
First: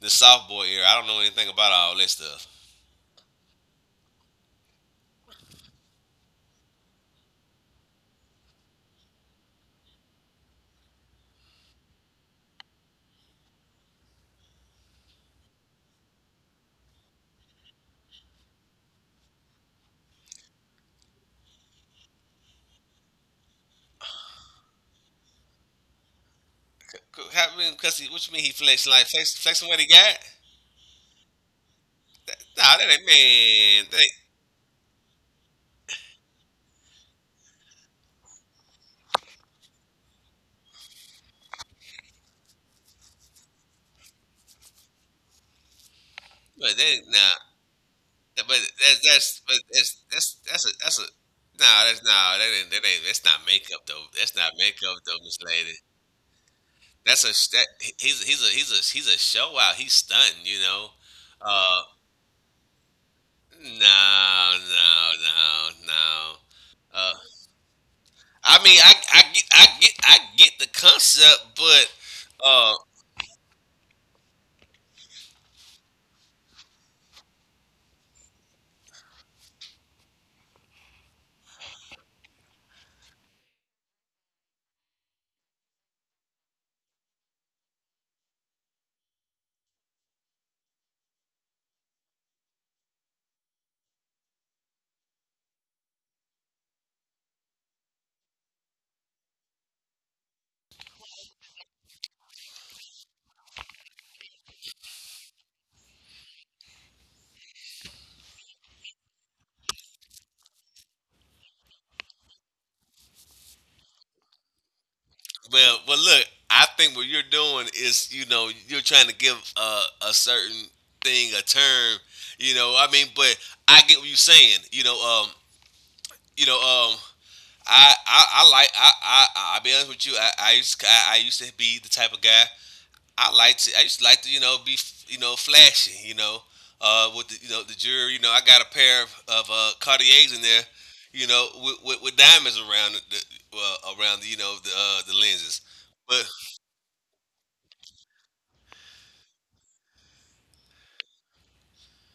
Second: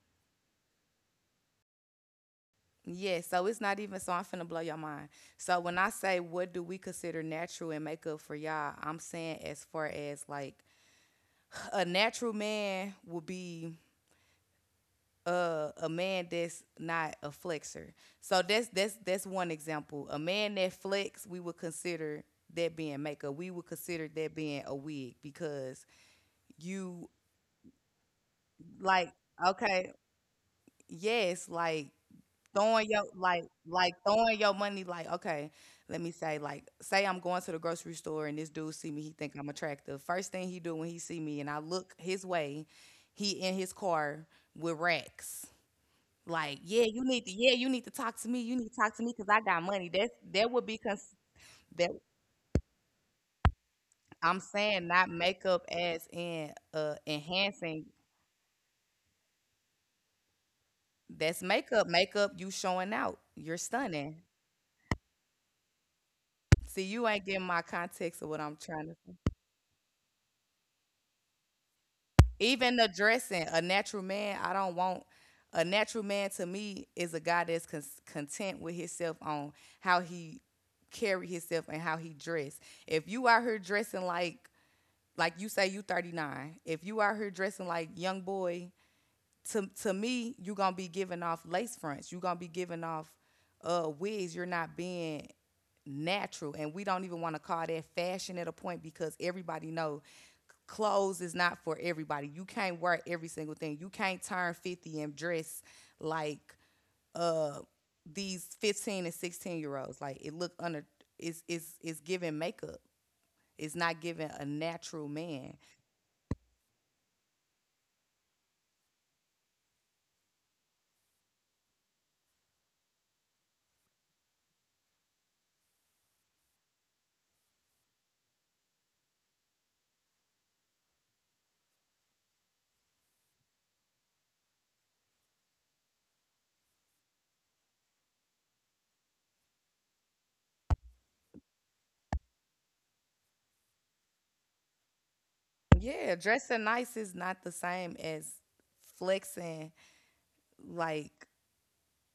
Speaker 2: the soft boy era. I don't know anything about all that stuff.
Speaker 1: Yeah, so it's not even. So I'm finna blow your mind. So when I say what do we consider natural and makeup for y'all, I'm saying as far as like a natural man would be a man that's not a flexor. So that's, that's one example. A man that flex, we would consider that being makeup. We would consider that being a wig because you,
Speaker 2: Co- How, I mean, cause he, what you mean he flexing like
Speaker 1: like,
Speaker 2: flex, flexing what he
Speaker 1: okay,
Speaker 2: got?
Speaker 1: yes, like
Speaker 2: Nah,
Speaker 1: throwing
Speaker 2: that
Speaker 1: your,
Speaker 2: ain't
Speaker 1: like
Speaker 2: man.
Speaker 1: like
Speaker 2: That ain't,
Speaker 1: throwing your money, like, okay, let me say, like, say I'm going to the grocery store and this dude see me, he think I'm attractive. First thing he do when he see me and I look his way, he in his car with racks, like,
Speaker 2: but that
Speaker 1: yeah, you
Speaker 2: ain't,
Speaker 1: need to,
Speaker 2: nah.
Speaker 1: yeah, you need to talk to me,
Speaker 2: But
Speaker 1: you need to talk to me because I got money. That's, that
Speaker 2: that's
Speaker 1: would
Speaker 2: a,
Speaker 1: be
Speaker 2: that's a,
Speaker 1: cons-
Speaker 2: nah
Speaker 1: that
Speaker 2: that's nah that ain't that's not makeup though. That's
Speaker 1: I'm
Speaker 2: not
Speaker 1: saying
Speaker 2: makeup
Speaker 1: not
Speaker 2: though, Miss
Speaker 1: makeup
Speaker 2: Lady.
Speaker 1: as in
Speaker 2: That's a sh- that
Speaker 1: enhancing.
Speaker 2: he's a show out. He's stunting, you know.
Speaker 1: That's
Speaker 2: Uh,
Speaker 1: makeup, makeup, you showing out, you're stunning.
Speaker 2: No, no, no.
Speaker 1: See, you
Speaker 2: Uh,
Speaker 1: ain't getting my context of what I'm
Speaker 2: I mean,
Speaker 1: trying to say.
Speaker 2: I get the concept, but uh,
Speaker 1: Even the dressing, a natural man, I don't want, a natural man to me is a guy that's con- content with himself on how he carry himself and how he dress. If you out here dressing like you say you 39, if you out here dressing like young boy, to me, you're gonna be giving off lace fronts. You're gonna be giving off wigs. You're not being natural, and we don't even want to call that fashion at a point because everybody know clothes is not for everybody. You can't wear every single thing. You can't turn 50 and dress like uh these 15 and 16 year olds. Like it look under, it's giving makeup. It's not giving a natural man.
Speaker 2: well, well, look, I think what you're doing is, you know, you're trying to give a certain thing a term, you know. I mean, but I get what you're saying, you know. Um, you know, um, I like, I'll be honest with you, I used to be the type of guy I used to like to, you know, be, you know, flashy, you know, with the, you know, the jewelry. You know, I got a pair of, Cartiers in there, you know, with, with diamonds around around the, you know, the lenses.
Speaker 1: Yeah,
Speaker 2: But
Speaker 1: dressing nice is not the same as flexing, like,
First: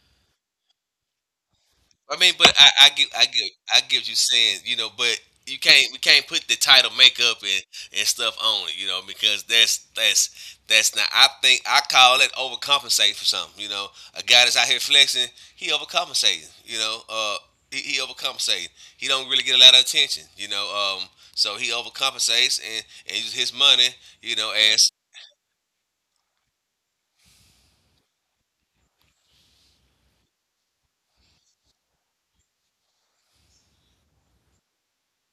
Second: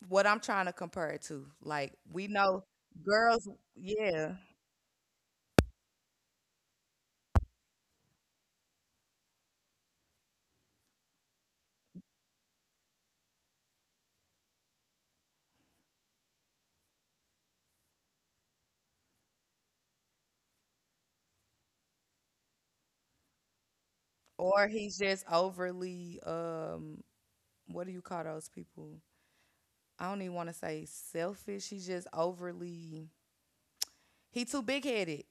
Speaker 1: what I'm trying to compare it to. Like
Speaker 2: I
Speaker 1: we
Speaker 2: mean, but
Speaker 1: know girls,
Speaker 2: I get what you're
Speaker 1: yeah,
Speaker 2: saying, you know. But you can't, we can't put the title makeup and stuff on it, you know, because that's not. I think I call it overcompensate for something, you know. A guy that's out here flexing, he overcompensating, you know. He overcompensating. He don't really get a lot of attention, you know. So he overcompensates and uses his money, you know,
Speaker 1: or
Speaker 2: as
Speaker 1: he's just overly what do you call those people? I don't even want to say selfish. He's just overly, he too big-headed.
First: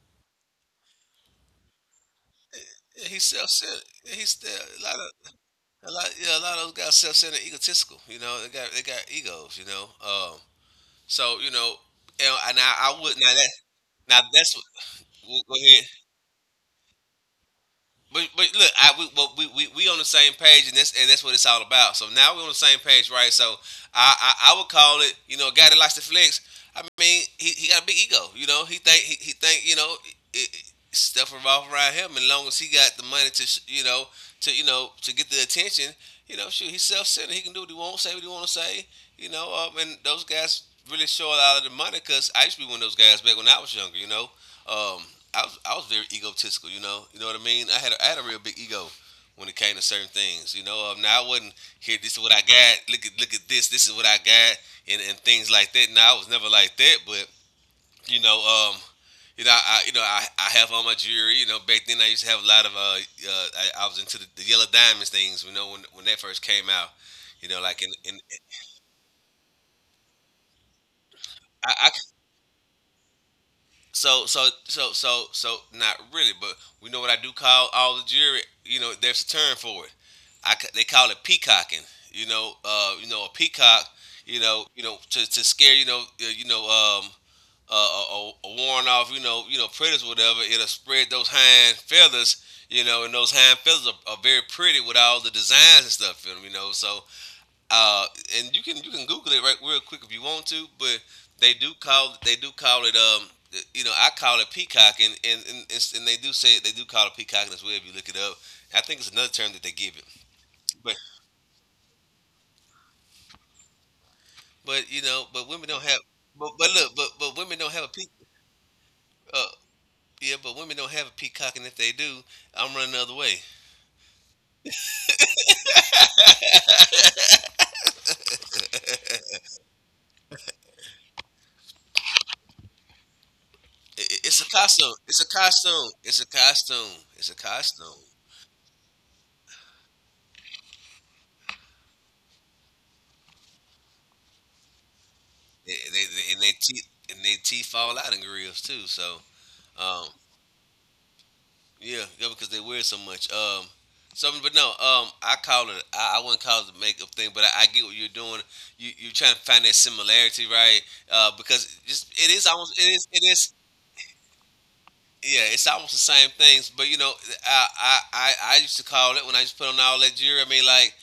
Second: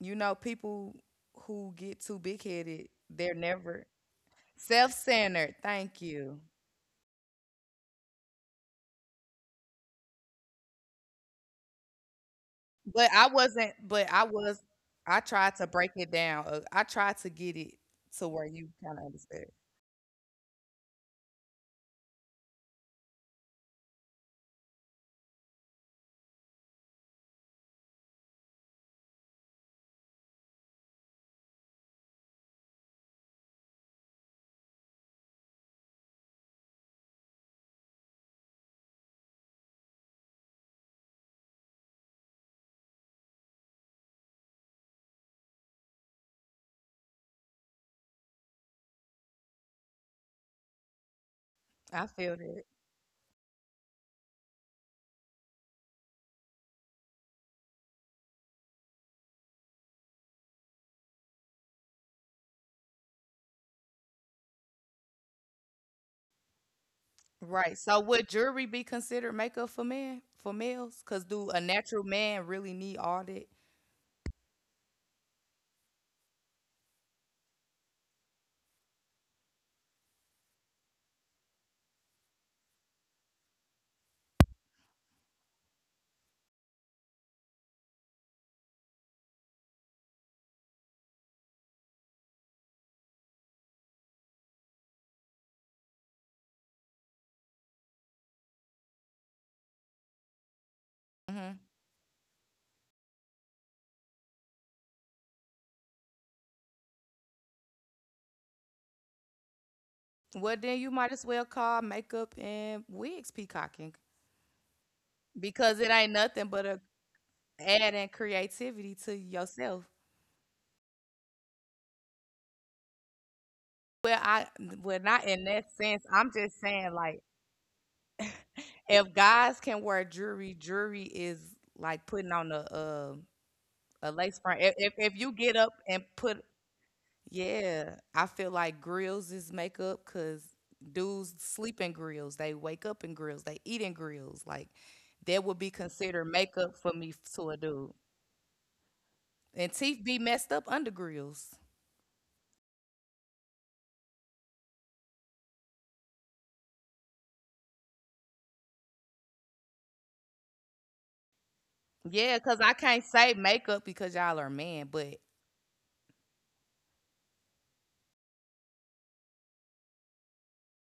Speaker 1: You know people who get too big-headed,
Speaker 2: yeah, he
Speaker 1: they're
Speaker 2: sells,
Speaker 1: never
Speaker 2: he still a lot.
Speaker 1: self-centered.
Speaker 2: A
Speaker 1: Thank
Speaker 2: lot, yeah,
Speaker 1: you.
Speaker 2: a lot of those guys self-centered, egotistical. You know, they got egos. So you know, and, I
Speaker 1: But
Speaker 2: would
Speaker 1: I
Speaker 2: now that
Speaker 1: wasn't but
Speaker 2: now
Speaker 1: I
Speaker 2: that's
Speaker 1: was
Speaker 2: what.
Speaker 1: I
Speaker 2: Go go
Speaker 1: tried to
Speaker 2: ahead.
Speaker 1: break it down. I tried to get it to where
Speaker 2: But
Speaker 1: you
Speaker 2: look, I
Speaker 1: kind of
Speaker 2: we, well,
Speaker 1: understood.
Speaker 2: we on the same page, and that's what it's all about. So now we're on the same page, right? So I would call it, you know, a guy that likes to flex. I mean, he got a big ego, you know. He think, you know, it, stuff revolves around him, and long as he got the money to sh-, you know, to, you know, to get the attention, you know, shoot, he's self centered. He can do what he wants, say what he want to say, you know. And those guys really show a lot of the money because I used to be one of those guys back when I was younger, you know. Um, I was very egotistical. You know what I mean. I had a real big ego when it came to certain things. You know, now I wasn't here.
Speaker 1: I
Speaker 2: This is what I
Speaker 1: feel that.
Speaker 2: got. Look at this. This is what I got, and things like that. Now I was never like that, but you know, I, you know, I have on my jewelry. You know, back then I used to have a lot of I was into the yellow diamonds things. You know, when that first came out. You know, like
Speaker 1: Right. So
Speaker 2: in
Speaker 1: would jewelry be considered makeup for men, for males? Because do a
Speaker 2: I
Speaker 1: natural man really need all that?
Speaker 2: so not really, but we know what I do call all the jury. You know, there's a term for it. I ca- they call it peacocking. You know a peacock. You know to scare, you know, a warn off, you know, you know predators whatever. It'll spread those hind feathers. And those hind feathers are very pretty with all the designs and stuff in them. You know, so uh, and you can Google it right real quick if you want to, but
Speaker 1: Hmm.
Speaker 2: they do call it I call it peacocking and they do say they do call it peacocking as well if you look it up. I think it's another term that they give it,
Speaker 1: Well, then you
Speaker 2: but
Speaker 1: might as well call makeup and wigs peacocking
Speaker 2: women don't
Speaker 1: because it
Speaker 2: have
Speaker 1: ain't nothing
Speaker 2: but
Speaker 1: but a
Speaker 2: look but women don't have a
Speaker 1: adding
Speaker 2: peacock.
Speaker 1: creativity to
Speaker 2: Uh,
Speaker 1: yourself.
Speaker 2: yeah, but women don't have a peacock, and if they do, I'm running the other way.
Speaker 1: Well, I, well not in that sense. I'm just saying like if guys can wear jewelry, jewelry is like putting on a,
Speaker 2: I- i-
Speaker 1: a
Speaker 2: It's a
Speaker 1: lace front.
Speaker 2: costume. It's
Speaker 1: If
Speaker 2: a
Speaker 1: you get up
Speaker 2: costume.
Speaker 1: and
Speaker 2: It's a
Speaker 1: put,
Speaker 2: costume. It's a costume.
Speaker 1: yeah, I feel like grills is makeup because dudes sleep in grills, they wake up in grills, they eat in grills. Like that would
Speaker 2: They,
Speaker 1: be
Speaker 2: they, they-
Speaker 1: considered
Speaker 2: and
Speaker 1: makeup for me
Speaker 2: they
Speaker 1: f- to a
Speaker 2: teeth fall
Speaker 1: dude.
Speaker 2: out in grills too. So
Speaker 1: And
Speaker 2: um,
Speaker 1: teeth be messed up under grills.
Speaker 2: yeah, yeah, because they wear it so much. Something, but no. I call it. I wouldn't call it the makeup thing, but I get what you're doing. You're trying to find that similarity, right? Because just it is
Speaker 1: Yeah, because
Speaker 2: almost
Speaker 1: I
Speaker 2: it is
Speaker 1: can't
Speaker 2: it
Speaker 1: say
Speaker 2: is
Speaker 1: makeup because y'all are men, but
Speaker 2: yeah, it's almost the same things, but you know, I used to call it when I used to put on all that jewelry. I mean, like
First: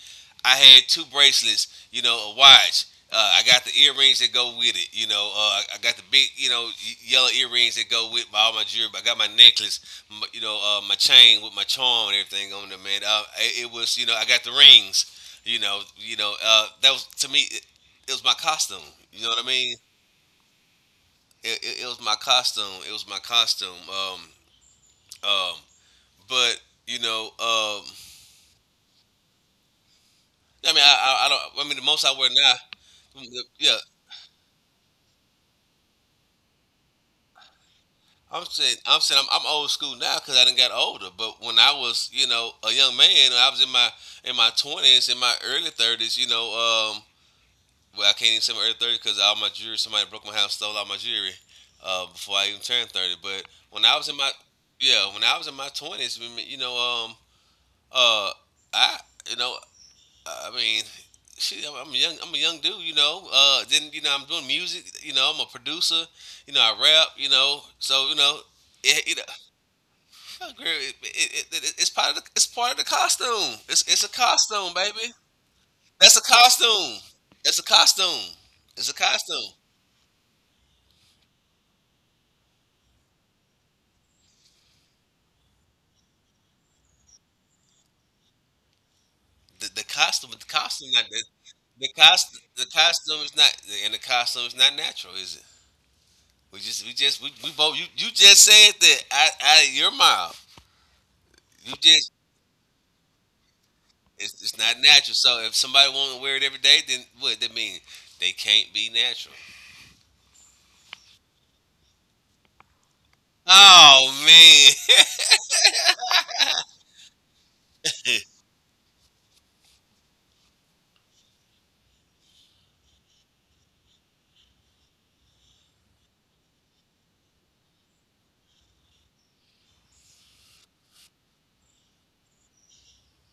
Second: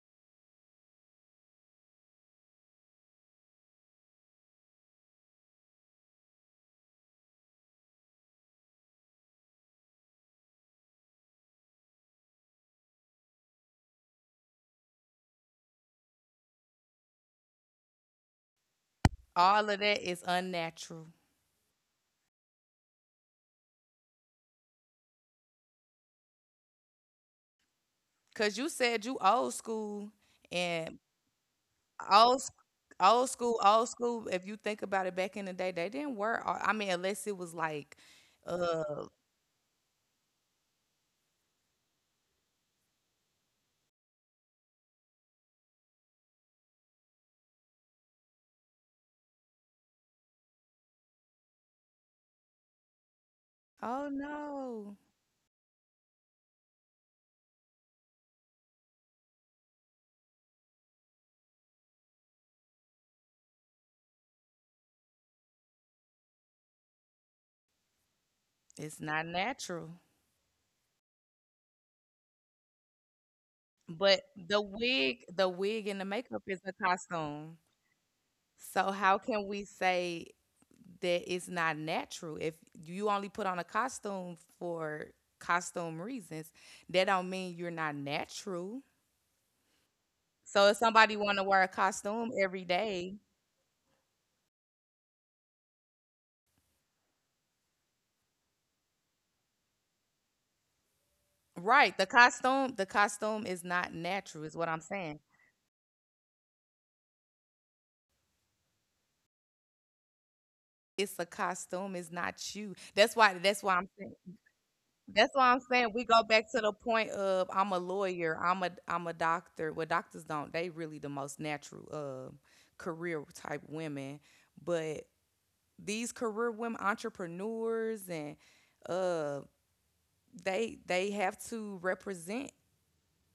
Speaker 2: I had two bracelets, you know, a watch. I got the earrings that go with it, you know. I got the big, you know, yellow earrings that go with my, all my jewelry. I got my necklace, m you know, my chain with my charm and everything on there, man. It was, you know, I got the rings, you know, you know. That was to me, it was my costume. You know what I
Speaker 1: all
Speaker 2: mean?
Speaker 1: of that is unnatural.
Speaker 2: It was my costume. It was my costume. Um, but you know,
Speaker 1: Cause you said you old school
Speaker 2: I mean, I,
Speaker 1: and
Speaker 2: I, I don't. I mean, the most I wear
Speaker 1: old s-
Speaker 2: now,
Speaker 1: old school,
Speaker 2: yeah.
Speaker 1: old school. If you think about it, back in the day, they didn't wear, all- I mean, unless it was like,
Speaker 2: I'm saying,
Speaker 1: uh,
Speaker 2: I'm saying, I'm, I'm old school now because I done got older. But when I was, you know, a young man, I was in my 20s, in my early 30s. You know, well, I can't even say my early 30s because all my jewelry, somebody broke my house, stole all my jewelry before I even turned 30. But when I
Speaker 1: oh
Speaker 2: was in my,
Speaker 1: no.
Speaker 2: yeah, when I was in my 20s, you know, um, uh, I, you know, I mean, shit, I'm a young dude, you know. Then you know, I'm doing music, you know. I'm a producer, you know. I rap, you know. So you know,
Speaker 1: It's
Speaker 2: it, you know,
Speaker 1: not natural.
Speaker 2: fuck, girl, it's part of it's part of the costume. It's a
Speaker 1: But
Speaker 2: costume, baby.
Speaker 1: the wig and the
Speaker 2: That's a
Speaker 1: makeup is a
Speaker 2: costume. That's
Speaker 1: costume.
Speaker 2: a costume. It's a
Speaker 1: So how can
Speaker 2: costume.
Speaker 1: we say that it's not natural if you only put on a costume for costume reasons? That don't mean you're not natural.
Speaker 2: The, the costume, the
Speaker 1: So if
Speaker 2: costume, not
Speaker 1: somebody
Speaker 2: the
Speaker 1: want to wear a
Speaker 2: the
Speaker 1: costume
Speaker 2: costume. The
Speaker 1: every
Speaker 2: costume
Speaker 1: day,
Speaker 2: is not, and the costume is not natural, is it? We both. You just said that. Your mouth. You
Speaker 1: right?
Speaker 2: just
Speaker 1: The costume is not
Speaker 2: It's,
Speaker 1: natural, is
Speaker 2: it's
Speaker 1: what
Speaker 2: not
Speaker 1: I'm
Speaker 2: natural.
Speaker 1: saying.
Speaker 2: So if somebody won't wear it every day, then what that mean? They can't be natural.
Speaker 1: It's a costume. It's not you. That's why. That's why I'm saying.
Speaker 2: Oh man,
Speaker 1: That's why I'm saying, we go back to the point of I'm a lawyer, I'm a, I'm a doctor. Well, doctors don't, they really the most natural career type women. But these career women, entrepreneurs, and uh, they have to represent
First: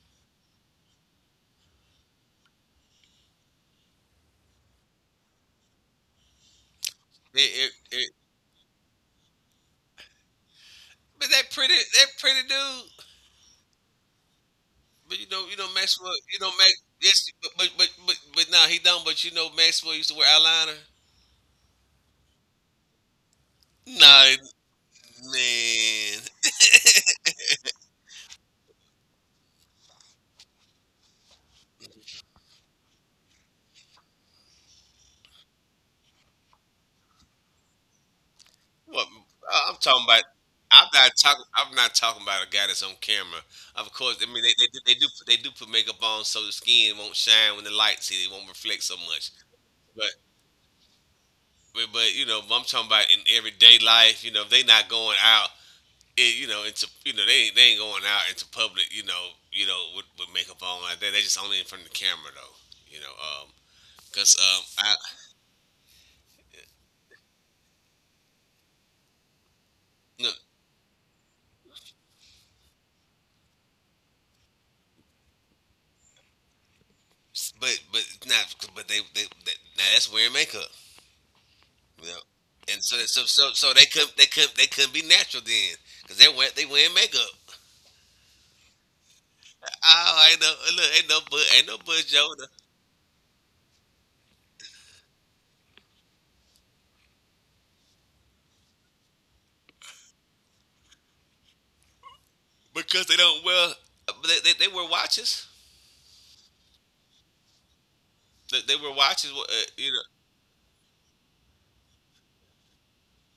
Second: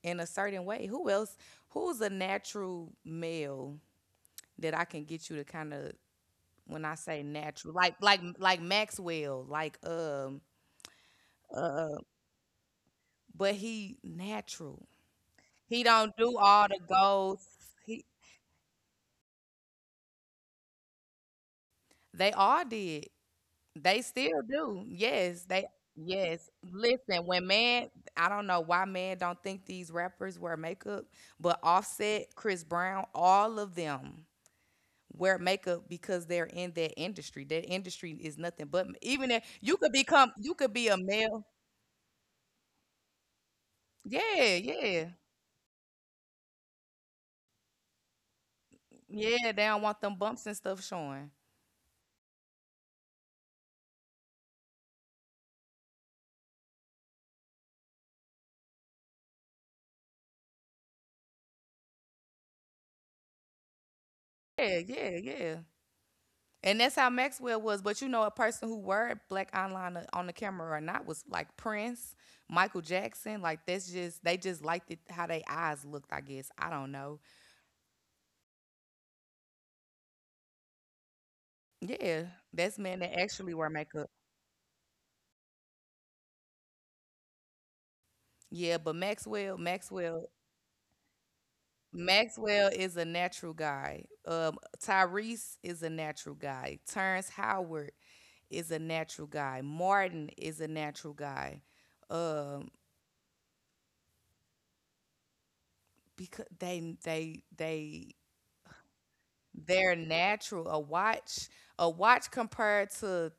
Speaker 1: in a certain way. Who else? Who's a natural male that I can get you to kind of, when I say
Speaker 2: It- it-
Speaker 1: natural, like
Speaker 2: it-
Speaker 1: like like Maxwell, like
Speaker 2: but that pretty dude.
Speaker 1: but he natural.
Speaker 2: But you know
Speaker 1: He
Speaker 2: Maxwell
Speaker 1: don't do
Speaker 2: you know
Speaker 1: all
Speaker 2: Max
Speaker 1: the
Speaker 2: yes
Speaker 1: goals. He,
Speaker 2: but nah, he don't. But you know Maxwell used to wear eyeliner.
Speaker 1: they all did. They
Speaker 2: Nah
Speaker 1: still do. Yes, they,
Speaker 2: man,
Speaker 1: yes. Listen, when man, I don't know why man don't think these rappers wear makeup, but Offset, Chris Brown, all of them wear makeup because they're in that industry. That industry is nothing but,
Speaker 2: what
Speaker 1: even if
Speaker 2: I'm
Speaker 1: you could
Speaker 2: talking about.
Speaker 1: become, you could be a male.
Speaker 2: I'm not talking about a guy that's on camera. Of course, I mean
Speaker 1: Yeah, yeah.
Speaker 2: they do put makeup on so the skin won't shine when the lights hit. It won't reflect so much.
Speaker 1: Yeah, they don't want
Speaker 2: But
Speaker 1: them bumps and stuff showing.
Speaker 2: but you know, I'm talking about in everyday life. You know, if they not going out. It, you know, into you know they ain't going out into public. You know with makeup on like that. They just only in front of the camera though. You know, cause
Speaker 1: Yeah,
Speaker 2: I
Speaker 1: yeah, yeah. And that's how Maxwell was. But you know, a person who were black online on
Speaker 2: no,
Speaker 1: the camera or not was like Prince, Michael Jackson. Like that's just, they just liked it how they eyes looked. I guess I don't know.
Speaker 2: but not but they now that's wearing makeup. You know,
Speaker 1: Yeah, that's
Speaker 2: and so
Speaker 1: men that
Speaker 2: so
Speaker 1: actually
Speaker 2: so
Speaker 1: wear
Speaker 2: so they
Speaker 1: makeup.
Speaker 2: couldn't they couldn't they couldn't be natural then because they wearing makeup.
Speaker 1: Yeah, but Maxwell, Maxwell,
Speaker 2: Oh, ain't no but Yoda
Speaker 1: Maxwell is a natural guy. Tyrese is a natural guy. Terrence Howard is a natural guy. Martin is a natural guy. Um,
Speaker 2: because they don't wear but they wear watches.
Speaker 1: because they they
Speaker 2: They were watches, you
Speaker 1: they're
Speaker 2: know,
Speaker 1: natural. A watch compared to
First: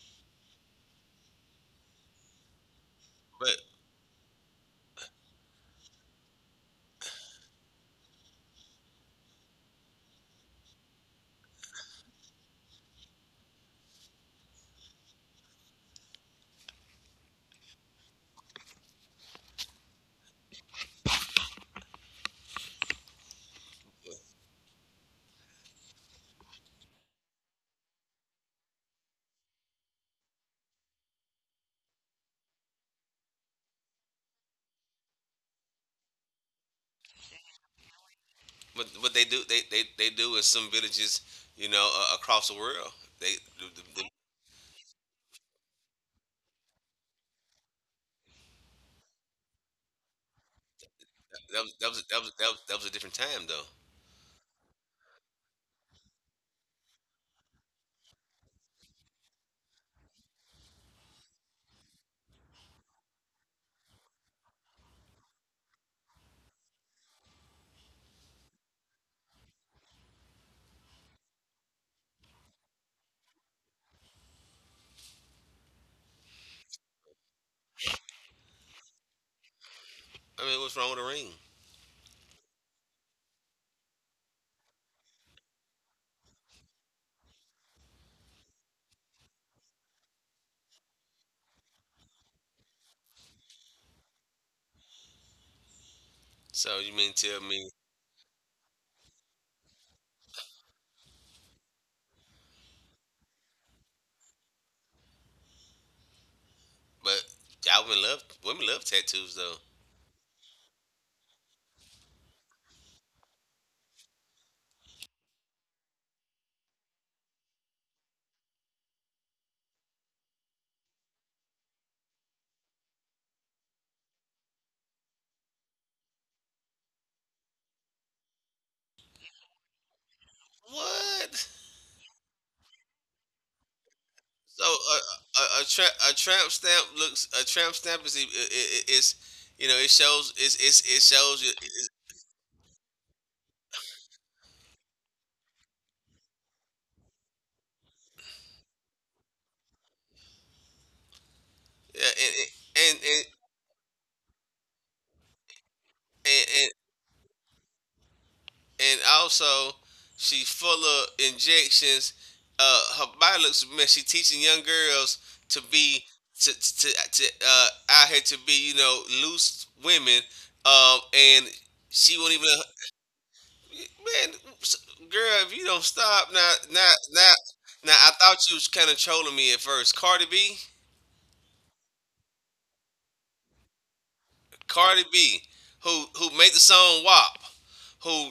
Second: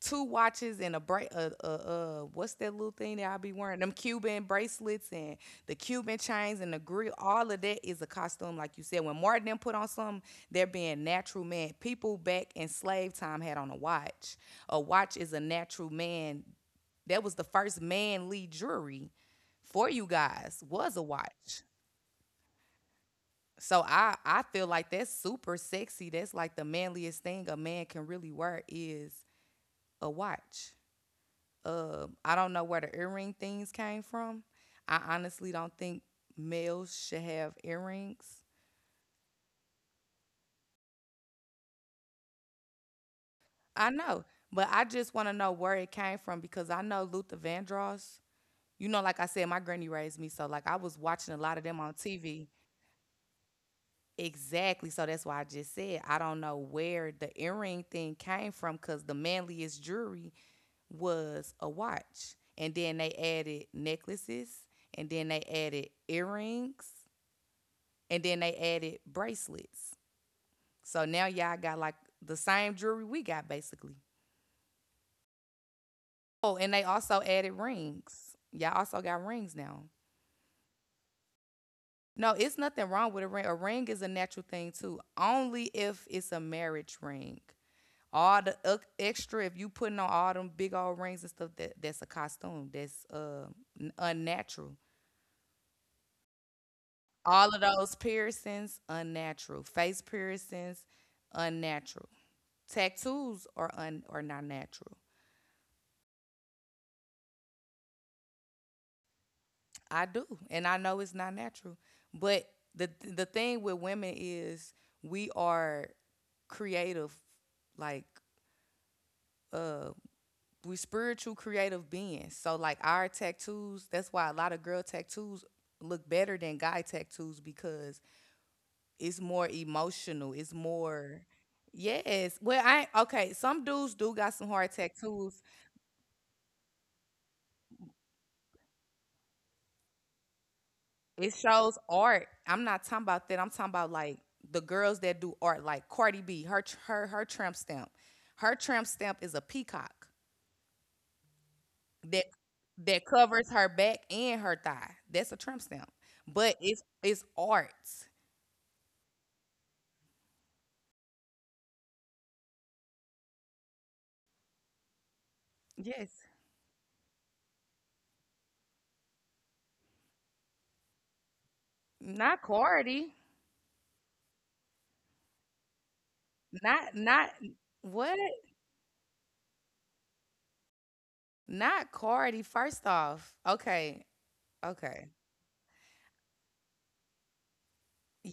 Speaker 1: two watches and a bra, a, what's that little thing that I be
Speaker 2: but
Speaker 1: wearing? Them Cuban bracelets and the Cuban chains and the grill. All of that is a costume, like you said. When Martin them put on something, they're being natural man. People back in slave time had on a watch. A watch is a natural man. That was the first manly jewelry for you guys was a watch. So I feel like that's super sexy. That's like the manliest thing a man can really wear is a watch. I don't know where the earring things came from. I honestly don't think males should have earrings.
Speaker 2: but what they do they do in some villages, you know, across the world. They the,
Speaker 1: I
Speaker 2: the,
Speaker 1: know, but I just want to know where it came from because I know Luther Vandross. You know, like I said, my granny raised me, so like I was watching a lot
Speaker 2: that,
Speaker 1: of
Speaker 2: was,
Speaker 1: them
Speaker 2: that,
Speaker 1: on
Speaker 2: was, that was
Speaker 1: TV.
Speaker 2: that was that was a different time though.
Speaker 1: Exactly. So that's why I just said I don't know where the earring thing came from because the manliest jewelry was a watch. And then they added necklaces, and then they added earrings, and then they added bracelets. So now y'all got like the same jewelry we got basically. Oh, and they also added rings. Y'all also got rings now.
Speaker 2: I mean, what's wrong with a ring?
Speaker 1: No, it's nothing wrong with a ring. A ring is a natural thing too. Only if it's a marriage ring. All the extra, if you putting on all them big old rings and stuff, that, that's a costume. That's unnatural.
Speaker 2: So you mean tell
Speaker 1: All of
Speaker 2: me?
Speaker 1: those piercings, unnatural. Face piercings, unnatural. Tattoos are un- are not natural.
Speaker 2: But y'all women love tattoos though.
Speaker 1: I do, and I know it's not natural. But the thing with women is we are creative, like uh, we spiritual creative beings. So like our tattoos, that's why a lot of girl tattoos look better than guy tattoos because it's more emotional. It's more...
Speaker 2: What?
Speaker 1: yes. Well, I... okay. Some dudes do got some
Speaker 2: So
Speaker 1: hard
Speaker 2: a
Speaker 1: tattoos.
Speaker 2: a, a, tra- a tramp stamp looks a tramp stamp is I- is you know it shows it
Speaker 1: It
Speaker 2: shows you
Speaker 1: shows art. I'm not talking about that. I'm talking about like the girls that do art, like Cardi B. Her tramp stamp. Her tramp stamp is a peacock that
Speaker 2: yeah,
Speaker 1: that covers her back and her thigh. That's a tramp stamp.
Speaker 2: and,
Speaker 1: But
Speaker 2: and,
Speaker 1: it's art.
Speaker 2: and also she's full of injections. Her body looks man. She's teaching young girls to be
Speaker 1: Yes.
Speaker 2: to out here to be you know loose women. And she won't
Speaker 1: Not
Speaker 2: even
Speaker 1: Cardi.
Speaker 2: man, girl. If you don't stop
Speaker 1: Not not
Speaker 2: now, I
Speaker 1: what?
Speaker 2: thought you was kind of trolling me at first, Cardi B.
Speaker 1: Not Cardi. First off, okay,
Speaker 2: Cardi
Speaker 1: okay.
Speaker 2: B, who made the song WAP, who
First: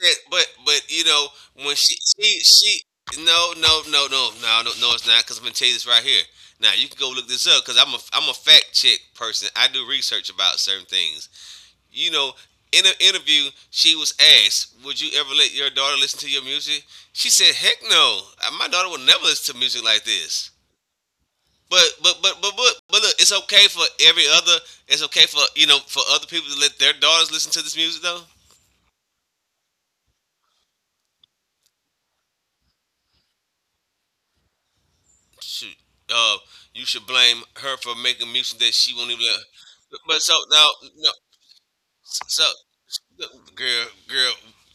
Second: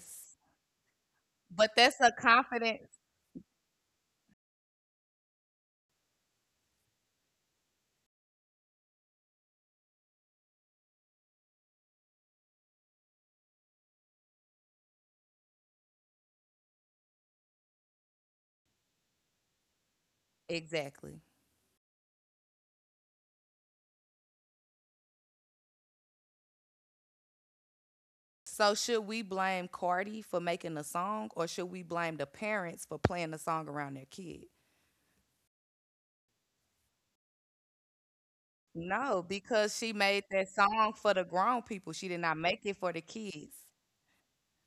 Speaker 2: said, but you know
Speaker 1: but
Speaker 2: when
Speaker 1: that's a
Speaker 2: she
Speaker 1: confidence...
Speaker 2: no it's not because I'm gonna tell you this right here. Now you can go look this up because I'm a fact check person. I do research about certain things. You know, in an interview, she was asked, "Would you ever let your daughter listen to your music?" She said, "Heck no. My daughter will never listen to music like this."
Speaker 1: exactly.
Speaker 2: But look, it's okay for every other. It's okay for you know for other people to let their daughters listen to this music though.
Speaker 1: So should we blame Cardi for making the song, or should we blame the parents for playing the song around their kid?
Speaker 2: Shoot, uh, you should blame her for making music that she won't even.
Speaker 1: No,
Speaker 2: Let her.
Speaker 1: because she
Speaker 2: But
Speaker 1: made
Speaker 2: so
Speaker 1: that
Speaker 2: now
Speaker 1: song
Speaker 2: no,
Speaker 1: for the grown people. She did
Speaker 2: so
Speaker 1: not make it for the
Speaker 2: look,
Speaker 1: kids.
Speaker 2: girl,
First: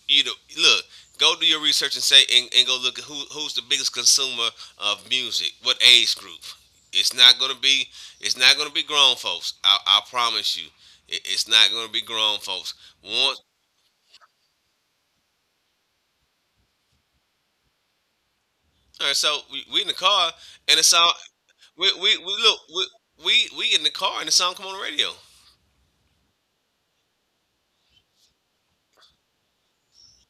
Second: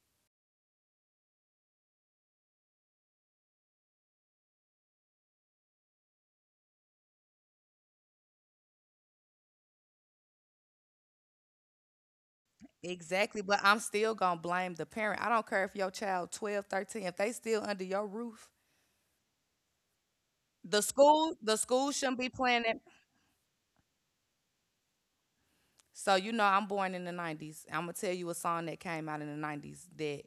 Speaker 2: you know look. Go do your research and go look at who's the biggest consumer of music. What age group? It's not gonna be grown folks. I promise you, it's not gonna be grown folks.
Speaker 1: Exactly,
Speaker 2: Once
Speaker 1: but I'm still going to blame the parent. I don't care if your child 12, 13, if they still under your roof,
Speaker 2: all right, so we in the car and the song
Speaker 1: the school
Speaker 2: we we,
Speaker 1: shouldn't be
Speaker 2: we look
Speaker 1: playing it.
Speaker 2: we, we in the car and the song come on the radio.
Speaker 1: So you know I'm born in the 90s. I'm going to tell you a song that came out in the 90s that...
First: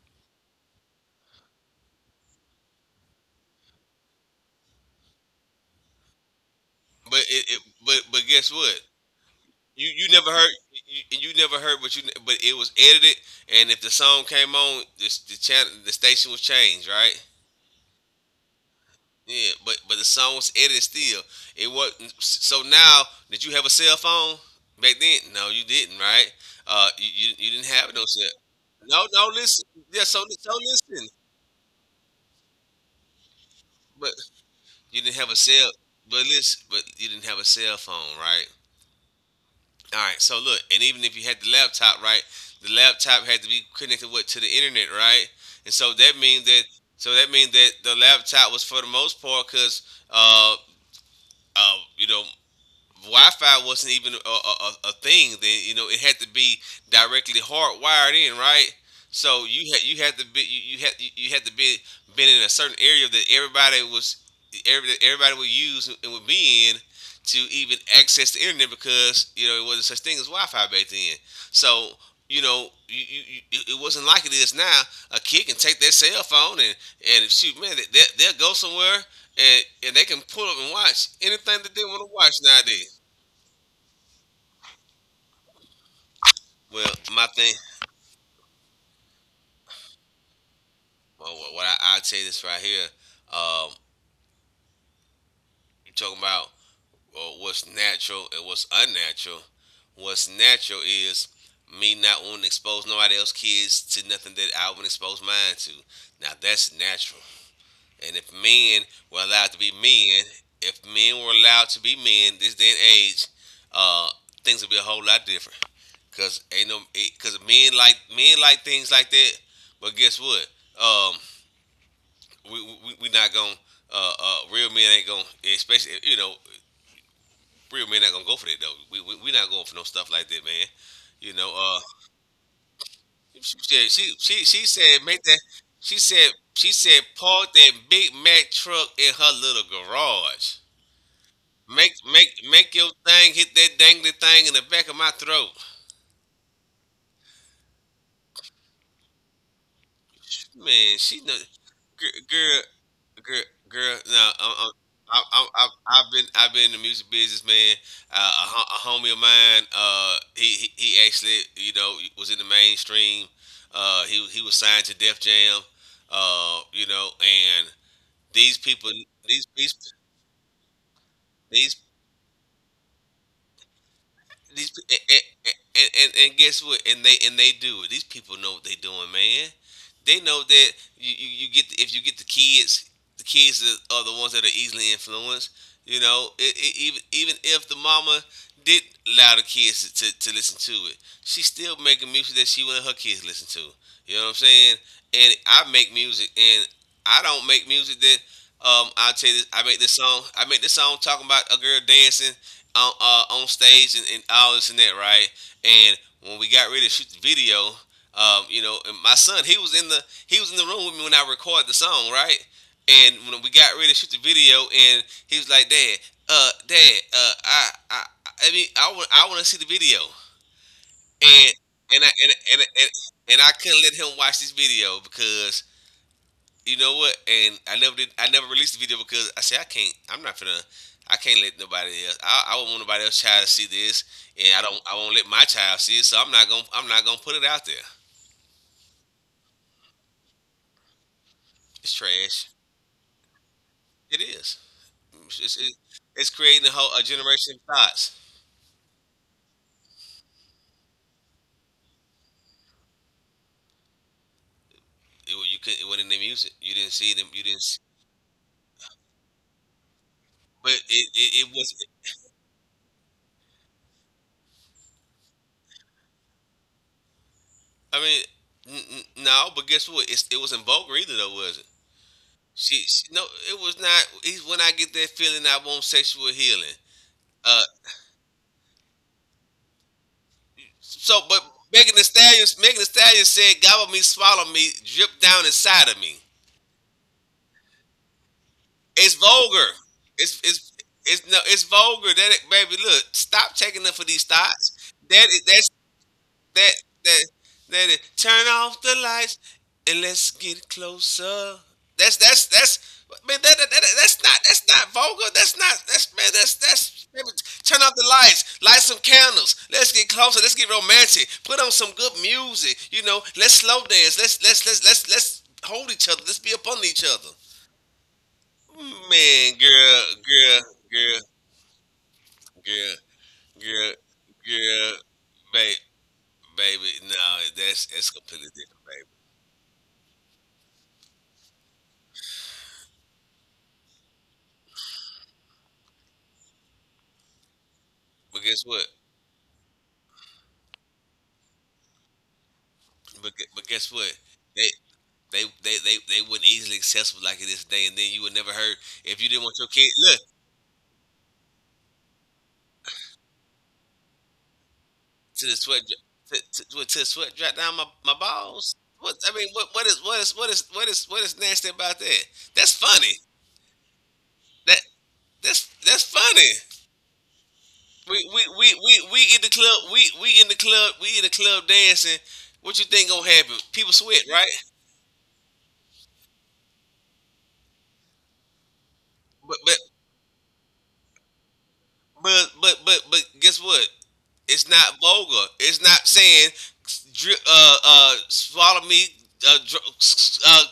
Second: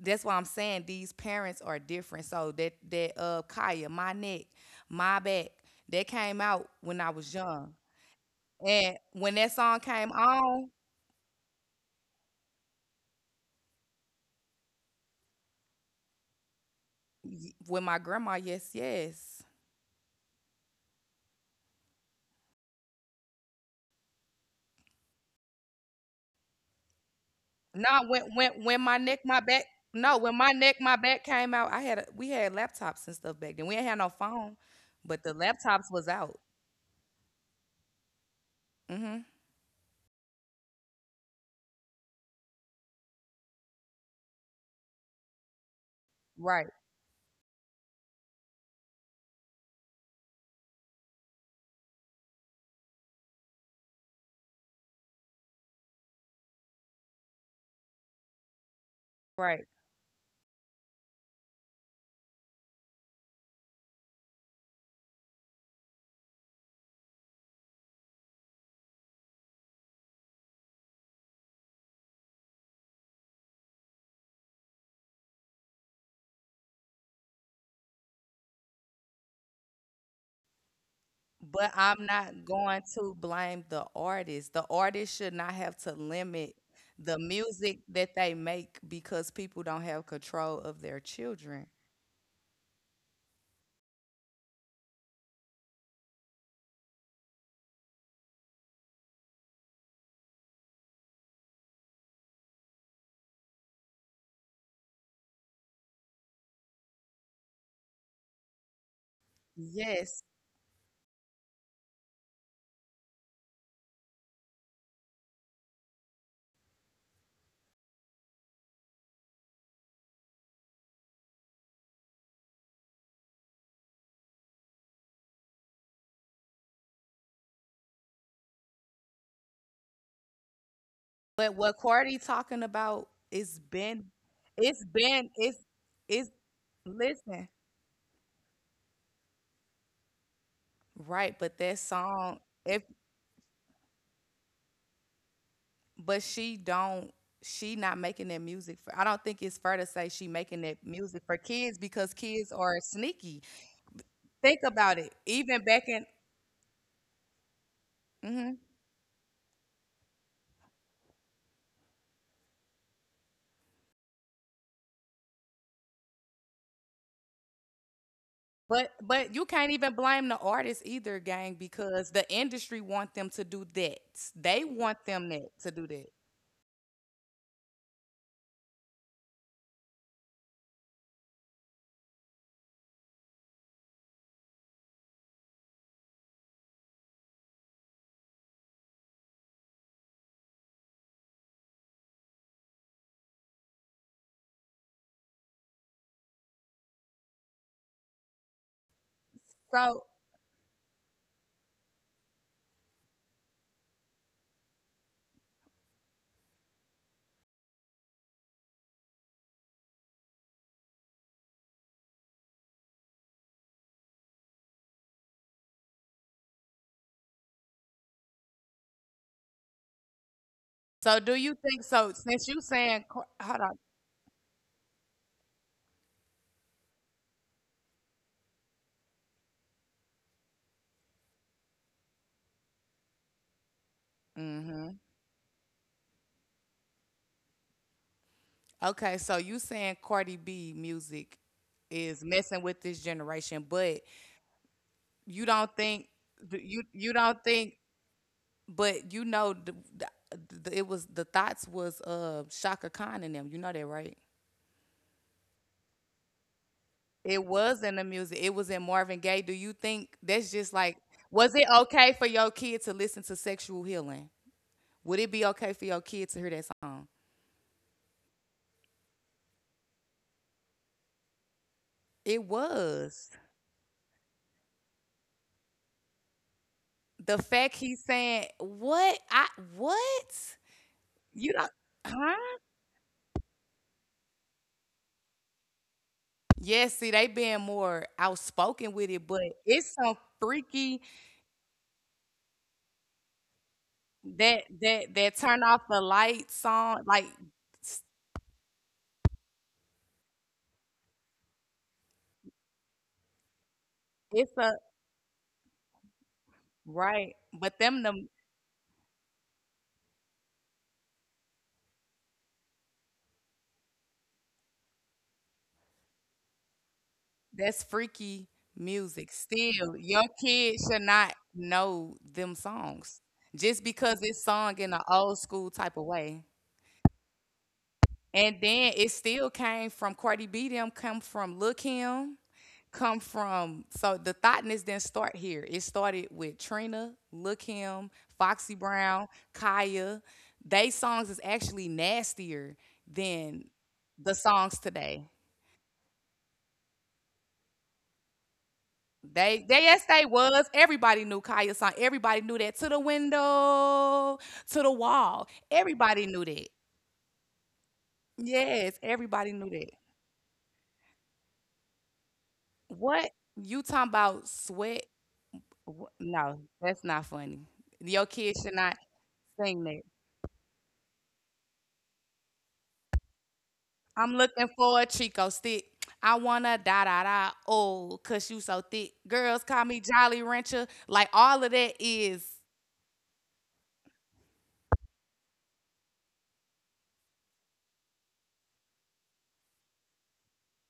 Speaker 1: that's why I'm saying these parents are different. So that that Kaya, my neck, my back, that came out when I
Speaker 2: But
Speaker 1: was
Speaker 2: it
Speaker 1: young.
Speaker 2: but guess what?
Speaker 1: And when that song
Speaker 2: You you
Speaker 1: came
Speaker 2: never heard
Speaker 1: on,
Speaker 2: you never heard but you but it was edited and if the song came on the channel the station was changed, right?
Speaker 1: y- with my grandma, yes, yes.
Speaker 2: Yeah, but the song was edited still. It wasn't so now did you have a cell phone back then? No, you didn't, right? You didn't have no
Speaker 1: No, when
Speaker 2: cell.
Speaker 1: when when my
Speaker 2: No,
Speaker 1: neck,
Speaker 2: no,
Speaker 1: my back,
Speaker 2: listen. Yeah,
Speaker 1: no,
Speaker 2: so
Speaker 1: when my
Speaker 2: so
Speaker 1: neck, my
Speaker 2: listen.
Speaker 1: back came out, I had a, we had laptops and stuff back then. We ain't had no
Speaker 2: But
Speaker 1: phone,
Speaker 2: you didn't
Speaker 1: but
Speaker 2: have
Speaker 1: the
Speaker 2: a cell,
Speaker 1: laptops was
Speaker 2: but
Speaker 1: out.
Speaker 2: listen, but you didn't have a cell phone, right?
Speaker 1: Hmm.
Speaker 2: All right. So look, and even if you had the laptop, right, the laptop had to be connected what to the internet, right? And so that means that
Speaker 1: Right,
Speaker 2: so that means that the laptop was for the most part because uh, you know Wi-Fi wasn't even a thing then. You know, it had to be directly hardwired in, right? So
Speaker 1: right.
Speaker 2: you had to be you, you had you you had to be been in a certain area that everybody was everybody would use and would be in to even access the internet because you know it wasn't such thing as Wi-Fi back then. So you know you, it wasn't like it is now. A kid can take their cell phone and shoot man they'll go somewhere and they can pull up and watch anything
Speaker 1: But
Speaker 2: that they want
Speaker 1: I'm
Speaker 2: to watch
Speaker 1: not going
Speaker 2: nowadays.
Speaker 1: to blame the artist. The artist should not have to limit
Speaker 2: Well,
Speaker 1: the
Speaker 2: my thing,
Speaker 1: music that they make because people don't have control of their
Speaker 2: well, what
Speaker 1: children.
Speaker 2: I'd say this right here, um, you're talking about well, what's natural and what's unnatural. What's natural is me not wanting to expose nobody else's kids to nothing that I wouldn't expose mine to. Now, that's natural. And if men were allowed to be
Speaker 1: Yes.
Speaker 2: men, if men were allowed to be men this day and age, uh, things would be a whole lot different. Cause ain't no, it, cause men like things like that. But guess what? Um, we not gonna real men ain't gonna especially you know real men not gonna go for that though. We not going for no stuff like that, man. You
Speaker 1: But
Speaker 2: know,
Speaker 1: what Cardi talking about is been,
Speaker 2: she
Speaker 1: it's
Speaker 2: said make
Speaker 1: been
Speaker 2: that she
Speaker 1: it's
Speaker 2: said
Speaker 1: listen.
Speaker 2: park that Big Mac truck in her little garage.
Speaker 1: Right, but that
Speaker 2: Make
Speaker 1: song,
Speaker 2: make make
Speaker 1: if,
Speaker 2: your thing hit that dangly thing in the back of my throat.
Speaker 1: but she don't, she not making that music for... I don't think it's fair to say she making that
Speaker 2: Man,
Speaker 1: music
Speaker 2: she
Speaker 1: for
Speaker 2: know,
Speaker 1: kids because kids
Speaker 2: girl,
Speaker 1: are sneaky.
Speaker 2: girl, girl. No,
Speaker 1: Think
Speaker 2: i
Speaker 1: about it.
Speaker 2: i i
Speaker 1: Even
Speaker 2: i
Speaker 1: back in...
Speaker 2: I've been I've been in the music business, man. Uh, a,
Speaker 1: mhm.
Speaker 2: ho- a homie of mine, he actually was in the mainstream. He was signed to Def Jam. And these people,
Speaker 1: But you
Speaker 2: these
Speaker 1: can't
Speaker 2: these
Speaker 1: even blame the artists either, gang,
Speaker 2: these
Speaker 1: because the industry want them to do that. They
Speaker 2: these and,
Speaker 1: want them that
Speaker 2: and,
Speaker 1: to do
Speaker 2: and,
Speaker 1: that.
Speaker 2: and and guess what? And they do it. These people know what they're doing, man. They know that if you get the kids are the ones that are easily influenced. Even if the mama did allow the kids to listen to it, she's still making music that she wanted her kids to listen to. You know what I'm saying? And I make music, and I don't make music that I'll tell you this.
Speaker 1: So
Speaker 2: I make this song talking about a girl dancing on stage and all this and that, right? And when we got ready to shoot the video, you know, and my son, he was in the he was in the room with me when I recorded the song, right? And when we got ready to shoot the video, and he was like, "Dad, I mean, I want to see the video,"
Speaker 1: so do
Speaker 2: and
Speaker 1: you think
Speaker 2: and I
Speaker 1: so?
Speaker 2: and
Speaker 1: Since you
Speaker 2: and, and,
Speaker 1: saying Ca-
Speaker 2: and I
Speaker 1: hold on,
Speaker 2: couldn't let him watch this video because you know what? And I never did. I never released the video because I said I can't. I'm not gonna. I can't let nobody else. I won't want nobody else's child to see this, and I don't.
Speaker 1: hmm,
Speaker 2: I won't let my child see it. So I'm not gonna. I'm not gonna put it out there.
Speaker 1: okay, so you saying Cardi B music
Speaker 2: It's
Speaker 1: is
Speaker 2: trash.
Speaker 1: messing with this generation, but
Speaker 2: It is.
Speaker 1: you
Speaker 2: It's,
Speaker 1: don't
Speaker 2: it's,
Speaker 1: think,
Speaker 2: it's
Speaker 1: do
Speaker 2: creating a
Speaker 1: you...
Speaker 2: whole a
Speaker 1: you don't
Speaker 2: generation
Speaker 1: think,
Speaker 2: of thoughts.
Speaker 1: but you know the, it was the thoughts was Shaka Khan in them. You know that, right?
Speaker 2: You could. It wasn't in the music. You didn't see them. You
Speaker 1: It
Speaker 2: didn't. See,
Speaker 1: was in the music. It was in Marvin Gaye. Do you think that's just
Speaker 2: but
Speaker 1: like,
Speaker 2: it
Speaker 1: was it
Speaker 2: was.
Speaker 1: okay for your kid to listen to Sexual Healing? Would it be okay for your kid to hear that song?
Speaker 2: I mean, no. But guess what? It wasn't vulgar either, though, was it?
Speaker 1: It
Speaker 2: She
Speaker 1: was.
Speaker 2: No. It was not. He's when I get that feeling, I want sexual healing.
Speaker 1: The
Speaker 2: Uh,
Speaker 1: fact he's saying, "What? I... what?
Speaker 2: So, but
Speaker 1: You don't... huh?"
Speaker 2: Megan Thee Stallion said, "Gobble me, swallow me, drip down inside of me."
Speaker 1: Yes, see, they being more outspoken with it,
Speaker 2: It's
Speaker 1: but
Speaker 2: vulgar.
Speaker 1: it's some
Speaker 2: It's it's
Speaker 1: freaky...
Speaker 2: it's No, it's vulgar. Baby, look, stop taking them for these
Speaker 1: that
Speaker 2: thoughts.
Speaker 1: that that
Speaker 2: That is-
Speaker 1: turn
Speaker 2: that
Speaker 1: off the light
Speaker 2: that
Speaker 1: song. Like
Speaker 2: that that is, Turn off the lights and let's get closer. That's man.
Speaker 1: it's a,
Speaker 2: That's not vulgar. That's not that's man. That's
Speaker 1: right,
Speaker 2: man,
Speaker 1: but
Speaker 2: turn
Speaker 1: them
Speaker 2: off the
Speaker 1: the...
Speaker 2: lights, light some candles. Let's get closer. Let's get romantic. Put on some good music. You know, let's slow dance. Let's hold each other. Let's be up on each other.
Speaker 1: That's freaky music.
Speaker 2: Man,
Speaker 1: Still,
Speaker 2: girl,
Speaker 1: your
Speaker 2: girl,
Speaker 1: kids should
Speaker 2: girl,
Speaker 1: not know them
Speaker 2: girl,
Speaker 1: songs just
Speaker 2: girl,
Speaker 1: because it's sung in
Speaker 2: girl,
Speaker 1: an old school
Speaker 2: babe,
Speaker 1: type of way.
Speaker 2: baby. No, that's
Speaker 1: And
Speaker 2: completely
Speaker 1: then
Speaker 2: different,
Speaker 1: it
Speaker 2: baby.
Speaker 1: still came from Cardi B. Them come from Lil Kim. Come from, so the thoughtness didn't start here. It started with Trina, Lil Kim,
Speaker 2: But
Speaker 1: Foxy
Speaker 2: guess what?
Speaker 1: Brown, Kaya. They songs is actually nastier
Speaker 2: But, gu-
Speaker 1: than
Speaker 2: but guess what?
Speaker 1: the songs
Speaker 2: They
Speaker 1: today.
Speaker 2: they weren't easily accessible like it is today. And then you would never heard if you didn't want your
Speaker 1: They,
Speaker 2: kid
Speaker 1: yes, they
Speaker 2: look
Speaker 1: was. Everybody knew Kaya's song. Everybody knew that, to the window, to the wall.
Speaker 2: to the sweat
Speaker 1: Everybody knew
Speaker 2: dri-
Speaker 1: that.
Speaker 2: to the sweat drop down my balls.
Speaker 1: Yes, everybody knew that.
Speaker 2: What is what is what is what is what is nasty about that? That's funny.
Speaker 1: What you talking about?
Speaker 2: That
Speaker 1: Sweat?
Speaker 2: that's
Speaker 1: Wh- no,
Speaker 2: funny.
Speaker 1: that's not funny. Your kids should not
Speaker 2: We in the
Speaker 1: sing that.
Speaker 2: club we in the club We in the club dancing. What you think gonna happen? People
Speaker 1: I'm
Speaker 2: sweat, right?
Speaker 1: looking for a Chico stick. I wanna da da da. Oh, cause you so thick. Girls
Speaker 2: But
Speaker 1: call
Speaker 2: but
Speaker 1: me Jolly Rancher. Like all of that is...
Speaker 2: but guess what? It's not vulgar. It's not saying drip, swallow me, uh, dr- uh,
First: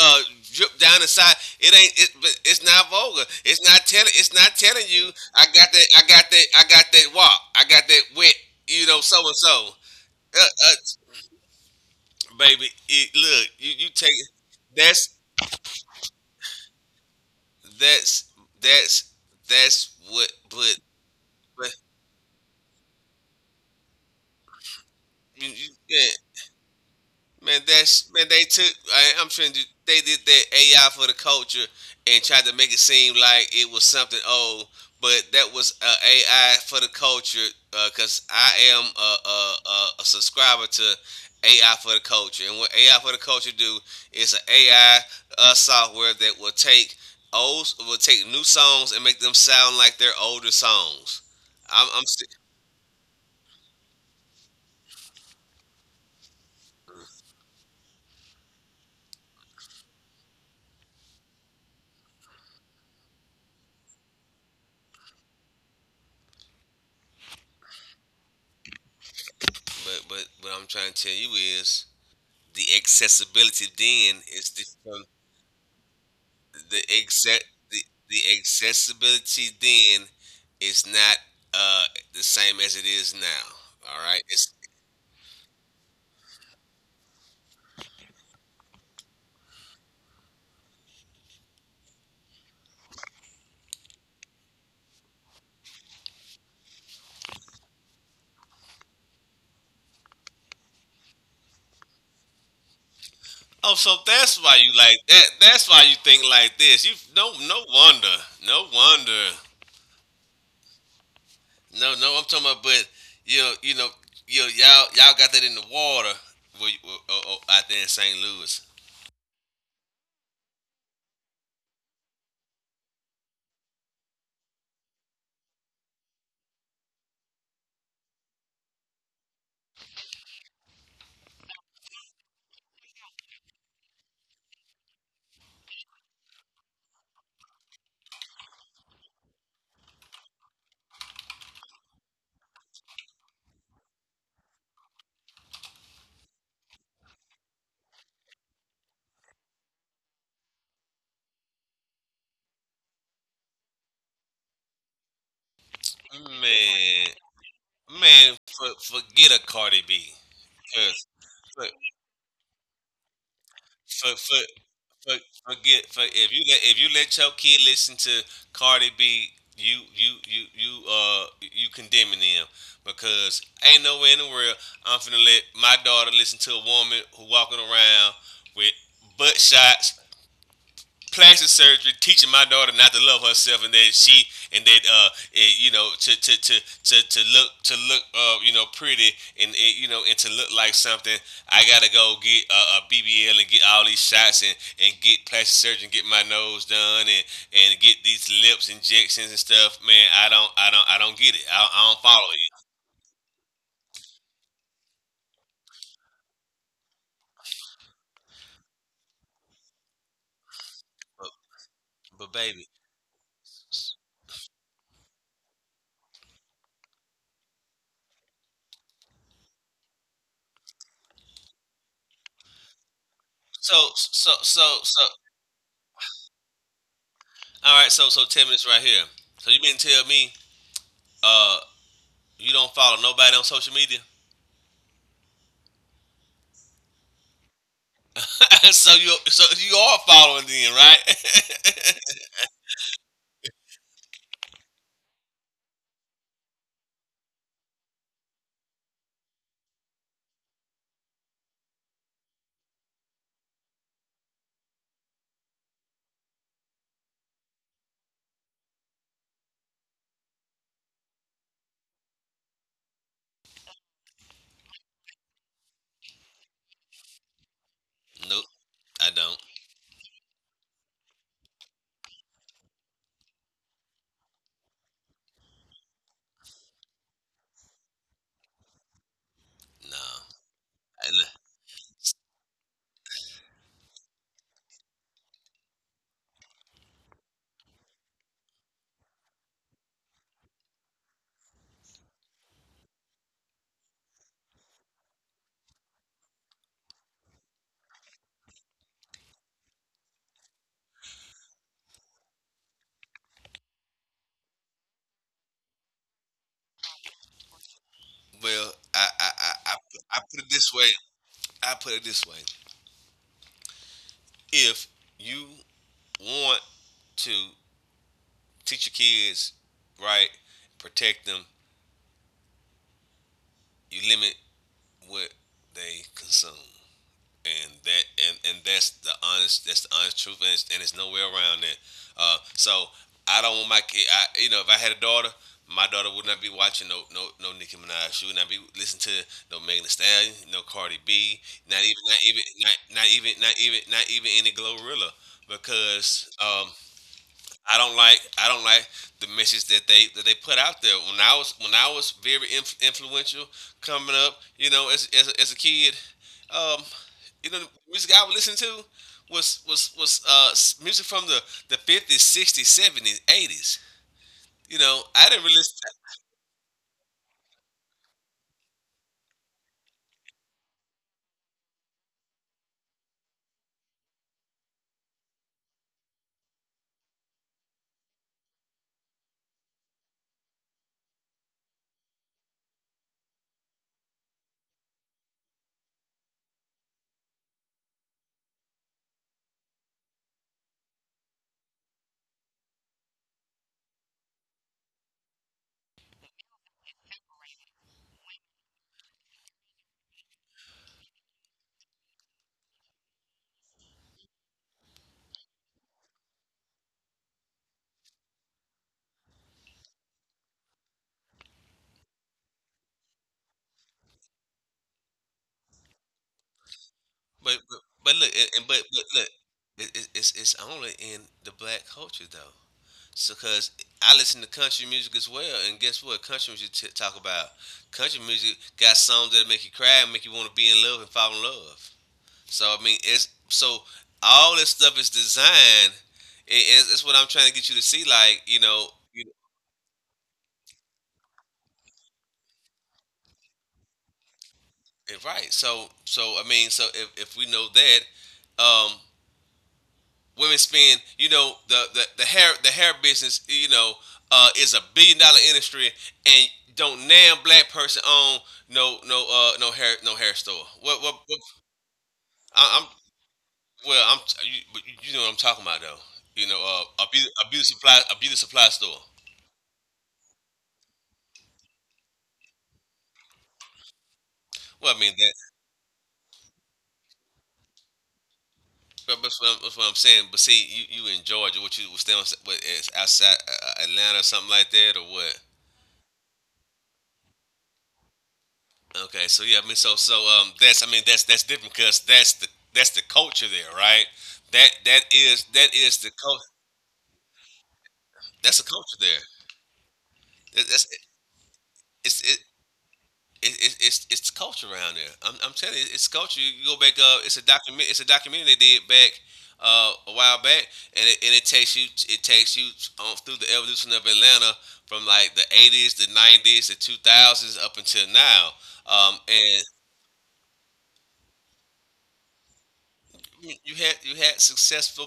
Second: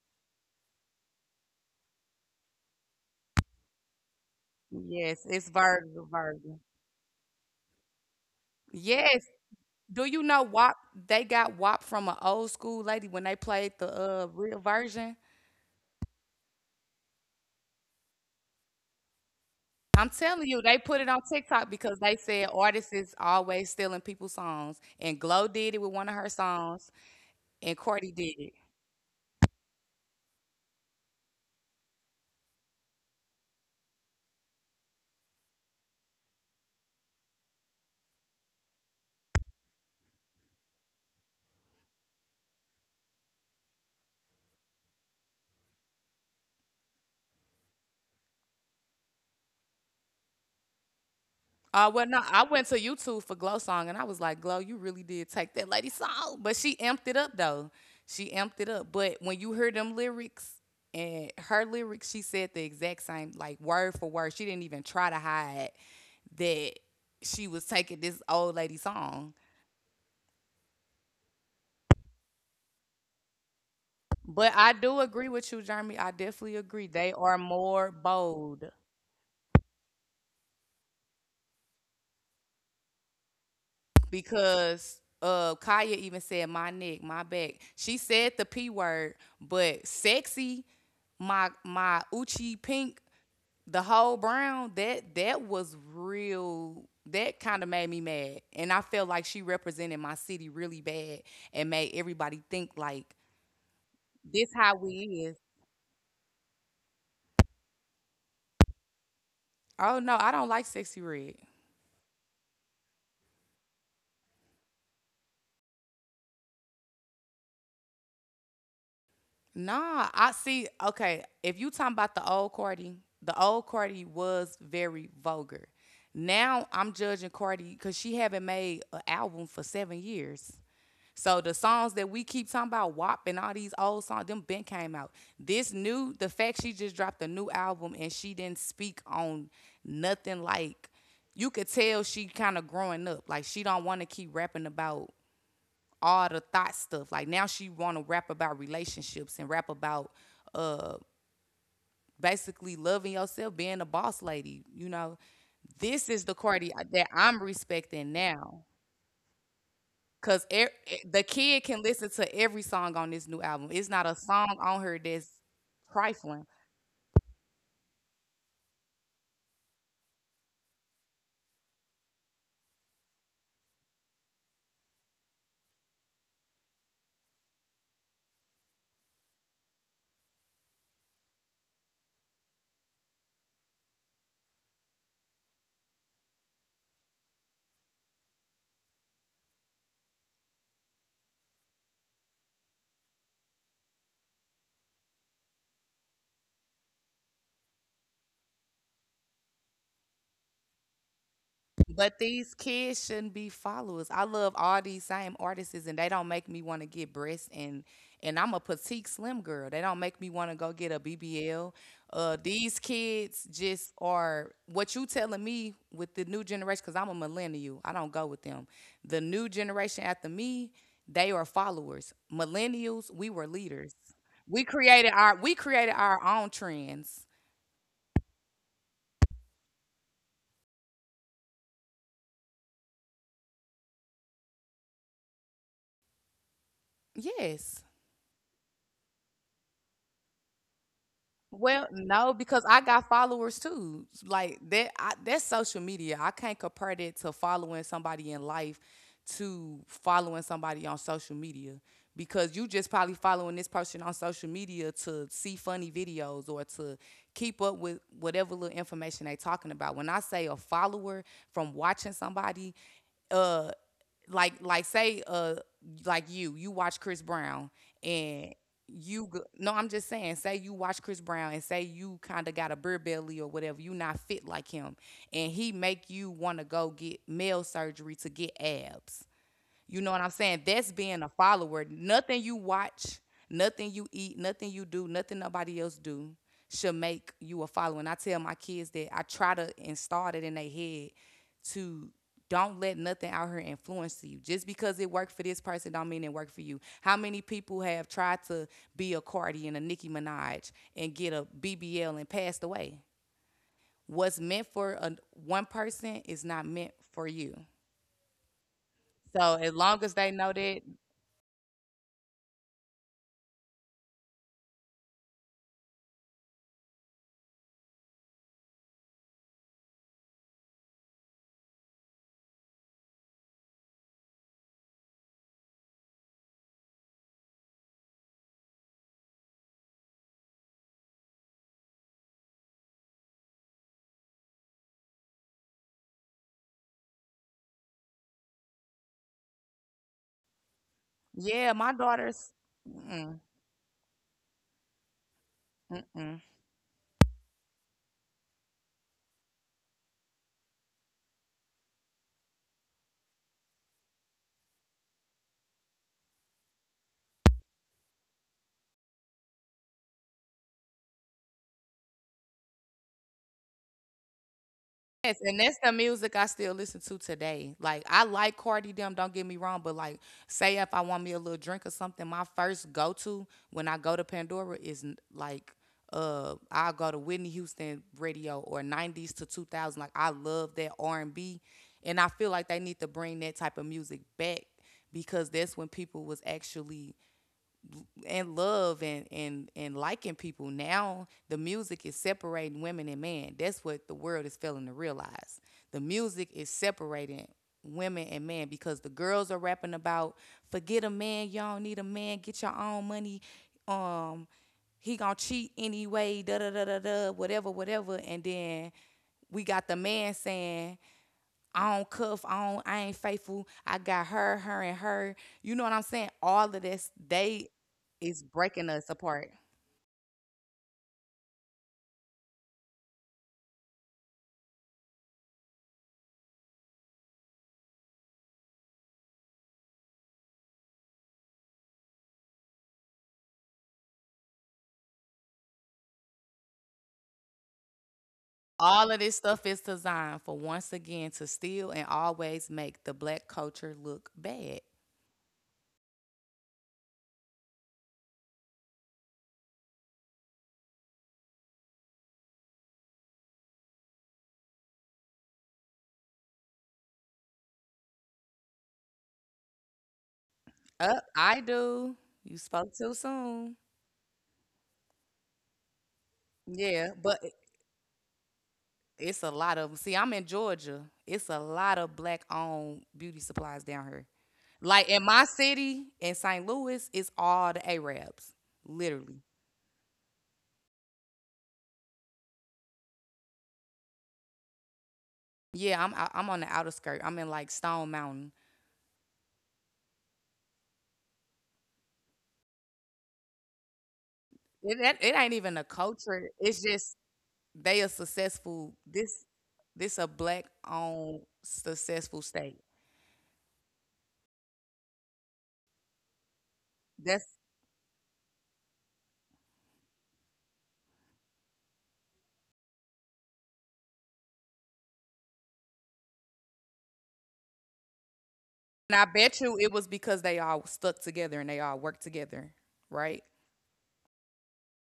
Speaker 2: uh, drip down inside. It ain't. But it's not vulgar. It's not telling. It's not telling you.
Speaker 1: yes, it's Virgo, Virgo.
Speaker 2: I got that walk. I got that wet. You know, so
Speaker 1: Yes.
Speaker 2: and so.
Speaker 1: Do you
Speaker 2: Uh,
Speaker 1: know WAP?
Speaker 2: uh,
Speaker 1: They got WAP from an old
Speaker 2: Baby,
Speaker 1: school lady when they
Speaker 2: look.
Speaker 1: played
Speaker 2: You
Speaker 1: the
Speaker 2: you take.
Speaker 1: real
Speaker 2: That's
Speaker 1: version.
Speaker 2: that's that's that's
Speaker 1: I'm
Speaker 2: what.
Speaker 1: telling you,
Speaker 2: But
Speaker 1: they put it on TikTok
Speaker 2: but
Speaker 1: because they said artists is always stealing people's songs. And
Speaker 2: you,
Speaker 1: Glow
Speaker 2: you,
Speaker 1: did it with
Speaker 2: yeah,
Speaker 1: one of her songs,
Speaker 2: man,
Speaker 1: and
Speaker 2: that's
Speaker 1: Cardi
Speaker 2: man.
Speaker 1: did
Speaker 2: They
Speaker 1: it.
Speaker 2: took. I'm trying to. They did that AI for the culture and tried to make it seem like it was something old, but that was AI for the culture. Because I am a subscriber to AI for the culture, and what AI for the culture do is an AI software that will will take new songs and make them sound like their older songs. I'm
Speaker 1: Well, no,
Speaker 2: st-
Speaker 1: I went to YouTube for Glow song, and I was like, Glow, you really did take that lady's song, but she amped it up though. She amped it up. But when you hear them lyrics and her lyrics, she said the exact same, like word for word. She didn't even try to hide that she was taking this old lady song.
Speaker 2: but What I'm trying to tell you is the accessibility then is
Speaker 1: But I do
Speaker 2: different.
Speaker 1: agree with you, Jeremy. I definitely
Speaker 2: The
Speaker 1: agree. They are
Speaker 2: exact the,
Speaker 1: more
Speaker 2: the
Speaker 1: bold
Speaker 2: accessibility then is not uh the same as it is now. All right. It's
Speaker 1: because Kaya even said my neck, my back. She said the P word, but sexy, my Uchi pink, the whole brown, that that was real, that kind of made me mad. And I felt like she represented my city really bad and made everybody think like
Speaker 2: Oh, so that's
Speaker 1: this
Speaker 2: why you
Speaker 1: how
Speaker 2: like
Speaker 1: we
Speaker 2: that.
Speaker 1: is.
Speaker 2: That's why you think like this. You no No wonder. No wonder.
Speaker 1: Oh no, I don't like sexy red.
Speaker 2: No, no. I'm talking about. But you know you know y'all got that in the water. Where, you- oh! Out there in St. Louis.
Speaker 1: Nah, I see. Okay, if you talking about the old Cardi was very vulgar. Now I'm judging Cardi because she haven't made an album for 7 years. So the songs that we keep talking about, WAP and all these old songs, them been came out. This new, the fact she just dropped a new album and she didn't speak on nothing like... you could tell she kind of growing up. Like she don't want to keep rapping about all the thought stuff. Like now she want to rap about relationships and rap about uh basically loving yourself, being a boss lady. You know, this is the Cardi
Speaker 2: Man,
Speaker 1: that I'm respecting
Speaker 2: man,
Speaker 1: now.
Speaker 2: for, forget a Cardi B.
Speaker 1: Cause The
Speaker 2: for,
Speaker 1: kid can listen to every song on this new album. It's
Speaker 2: for,
Speaker 1: not a
Speaker 2: for,
Speaker 1: song on her
Speaker 2: for-
Speaker 1: that's
Speaker 2: Forget for If you
Speaker 1: trifling.
Speaker 2: let your kid listen to Cardi B, you condemning them because ain't no way in the world I'm finna let my daughter listen to a woman who walking around with butt shots plastic surgery, teaching my daughter not to love herself, and that to look pretty and it, you know, and to look like something. I gotta go get a BBL and get all these shots and get plastic surgery, and get my nose done, and get these lips injections and stuff. Man, I don't get it. I don't follow
Speaker 1: But
Speaker 2: it.
Speaker 1: these kids shouldn't be followers. I love all these same artists, and they don't make me want to get breasts. And I'm a petite slim girl. They don't make me want to go get a
Speaker 2: But,
Speaker 1: BBL.
Speaker 2: but, baby,
Speaker 1: These kids just are what you telling me with the new generation. Cause I'm a millennial. I don't go with them. The new generation after me, they are followers. Millennials, we were
Speaker 2: so
Speaker 1: leaders.
Speaker 2: so so
Speaker 1: We
Speaker 2: so.
Speaker 1: created our, we created our own trends.
Speaker 2: All right, so tell me this right here. So you mean to tell me, uh, you don't follow nobody on social media,
Speaker 1: Yes.
Speaker 2: so you are following them, right?
Speaker 1: Well, no, because I got followers too. Like that, I, that's social media. I can't compare that to following somebody in life to following somebody on social media because you just probably following this person on social media to see funny videos or to keep up with whatever little information they talking about. When I say a follower from watching somebody, uh, like say like you watch Chris Brown
Speaker 2: Nope,
Speaker 1: and
Speaker 2: I don't.
Speaker 1: you go- no, I'm just saying, say you watch Chris Brown and say you kind of got a beer belly or whatever, you not fit like him and he make you want to go get male surgery to get abs. You
Speaker 2: No.
Speaker 1: know what I'm saying? That's
Speaker 2: I-
Speaker 1: being a follower. Nothing you watch, nothing you eat, nothing you do, nothing nobody else do should make you a follower. And I tell my kids that, I try to install it in their head to don't let nothing out here influence you. Just because it worked for this person don't mean it worked for you. How many people have tried to be a Cardi and a Nicki Minaj and get a BBL and passed away? What's meant for a, one person is not meant for you.
Speaker 2: Well, I I, I
Speaker 1: So
Speaker 2: I
Speaker 1: as long
Speaker 2: I
Speaker 1: as
Speaker 2: put
Speaker 1: they
Speaker 2: it
Speaker 1: know
Speaker 2: this way.
Speaker 1: that...
Speaker 2: I put it this way. If you want to teach your kids right, protect them, you limit what they consume. And that's the honest truth and it's no way around that. So I don't want my kid I, if I had a daughter my daughter would not be watching no Nicki Minaj. She would not be listening to no Megan Thee Stallion, no Cardi B, not
Speaker 1: Yeah,
Speaker 2: even
Speaker 1: my
Speaker 2: not even
Speaker 1: daughter's.
Speaker 2: not, not even
Speaker 1: Mm-mm,
Speaker 2: not even not even any Glorilla because
Speaker 1: mm-mm.
Speaker 2: I don't like the message that they put out there. When I was very influential coming up, you know, as a kid, um, the music I would listen to was music from the 50s, 60s, 70s, 80s. You know, I didn't
Speaker 1: Yes,
Speaker 2: really,
Speaker 1: and
Speaker 2: listen
Speaker 1: that's the
Speaker 2: to-
Speaker 1: music I still listen to today. Like I like Cardi them, don't get me wrong, but like, say if I want me a little drink or something, my first go to when I go to Pandora is n- like I'll go to Whitney Houston radio or nineties to 2000. Like I love that R&B and I feel like they need to bring that type of music back because that's when people was actually and love and liking people. Now the music is separating women and men. That's what the world is failing to realize. The music is separating women and men because the girls are rapping about forget a man, y'all need a man, get your own money. Um, he gonna cheat anyway, da da da da da, whatever, whatever. And then we got the man saying I don't cuff, I don't, I ain't faithful. I got her, her, and her. You know what I'm saying? All of this,
Speaker 2: but
Speaker 1: they
Speaker 2: but, but look,
Speaker 1: is
Speaker 2: and-
Speaker 1: breaking
Speaker 2: but
Speaker 1: us
Speaker 2: look,
Speaker 1: apart.
Speaker 2: it's only in the black culture though. So, cause I listen to country music as well, and guess what? Country music got songs that make you cry, and make you want to be in love and fall in love. So I mean, it's so all this stuff is designed. It's what I'm trying to get you to see, like,
Speaker 1: All
Speaker 2: you,
Speaker 1: of this stuff is designed for once again to steal and always make the black culture look bad.
Speaker 2: right? So I mean, so if we know that, um, women spend, you know, the hair business, is $1 billion industry and don't damn black person own no hair store. What what,
Speaker 1: Up,
Speaker 2: what
Speaker 1: I do. You
Speaker 2: I'm
Speaker 1: spoke too soon.
Speaker 2: well I'm you, but you know what I'm talking about though. You know,
Speaker 1: Yeah, but
Speaker 2: a beauty supply store.
Speaker 1: it's a lot of 'em. See, I'm in Georgia. It's a lot of black owned beauty supplies down here.
Speaker 2: Well, I mean
Speaker 1: Like in
Speaker 2: that,
Speaker 1: my city, in St. Louis, it's all the Arabs,
Speaker 2: but that's
Speaker 1: literally.
Speaker 2: what, that's what I'm saying. But see, you in Georgia, what you was staying, what is outside Atlanta or something like that, or what?
Speaker 1: Yeah, I'm out, I'm on the outer skirt. I'm in like Stone Mountain.
Speaker 2: Okay, so yeah, I mean, so that's different because that's the culture there, right?
Speaker 1: It that it ain't
Speaker 2: That
Speaker 1: even a
Speaker 2: is the culture.
Speaker 1: culture. It's just they are
Speaker 2: That's the culture
Speaker 1: successful.
Speaker 2: there.
Speaker 1: This a
Speaker 2: That,
Speaker 1: black
Speaker 2: that's
Speaker 1: owned
Speaker 2: it's it,
Speaker 1: successful state.
Speaker 2: it, it, It's culture around there. I'm telling you, it's culture. You, go back.
Speaker 1: That's
Speaker 2: It's a documentary they did back a while back, and it takes you on through the evolution of Atlanta from like the 80s, the 90s, the 2000s up until now.
Speaker 1: and I
Speaker 2: And
Speaker 1: bet you it was because they all stuck together and they all worked together, right?
Speaker 2: you had successful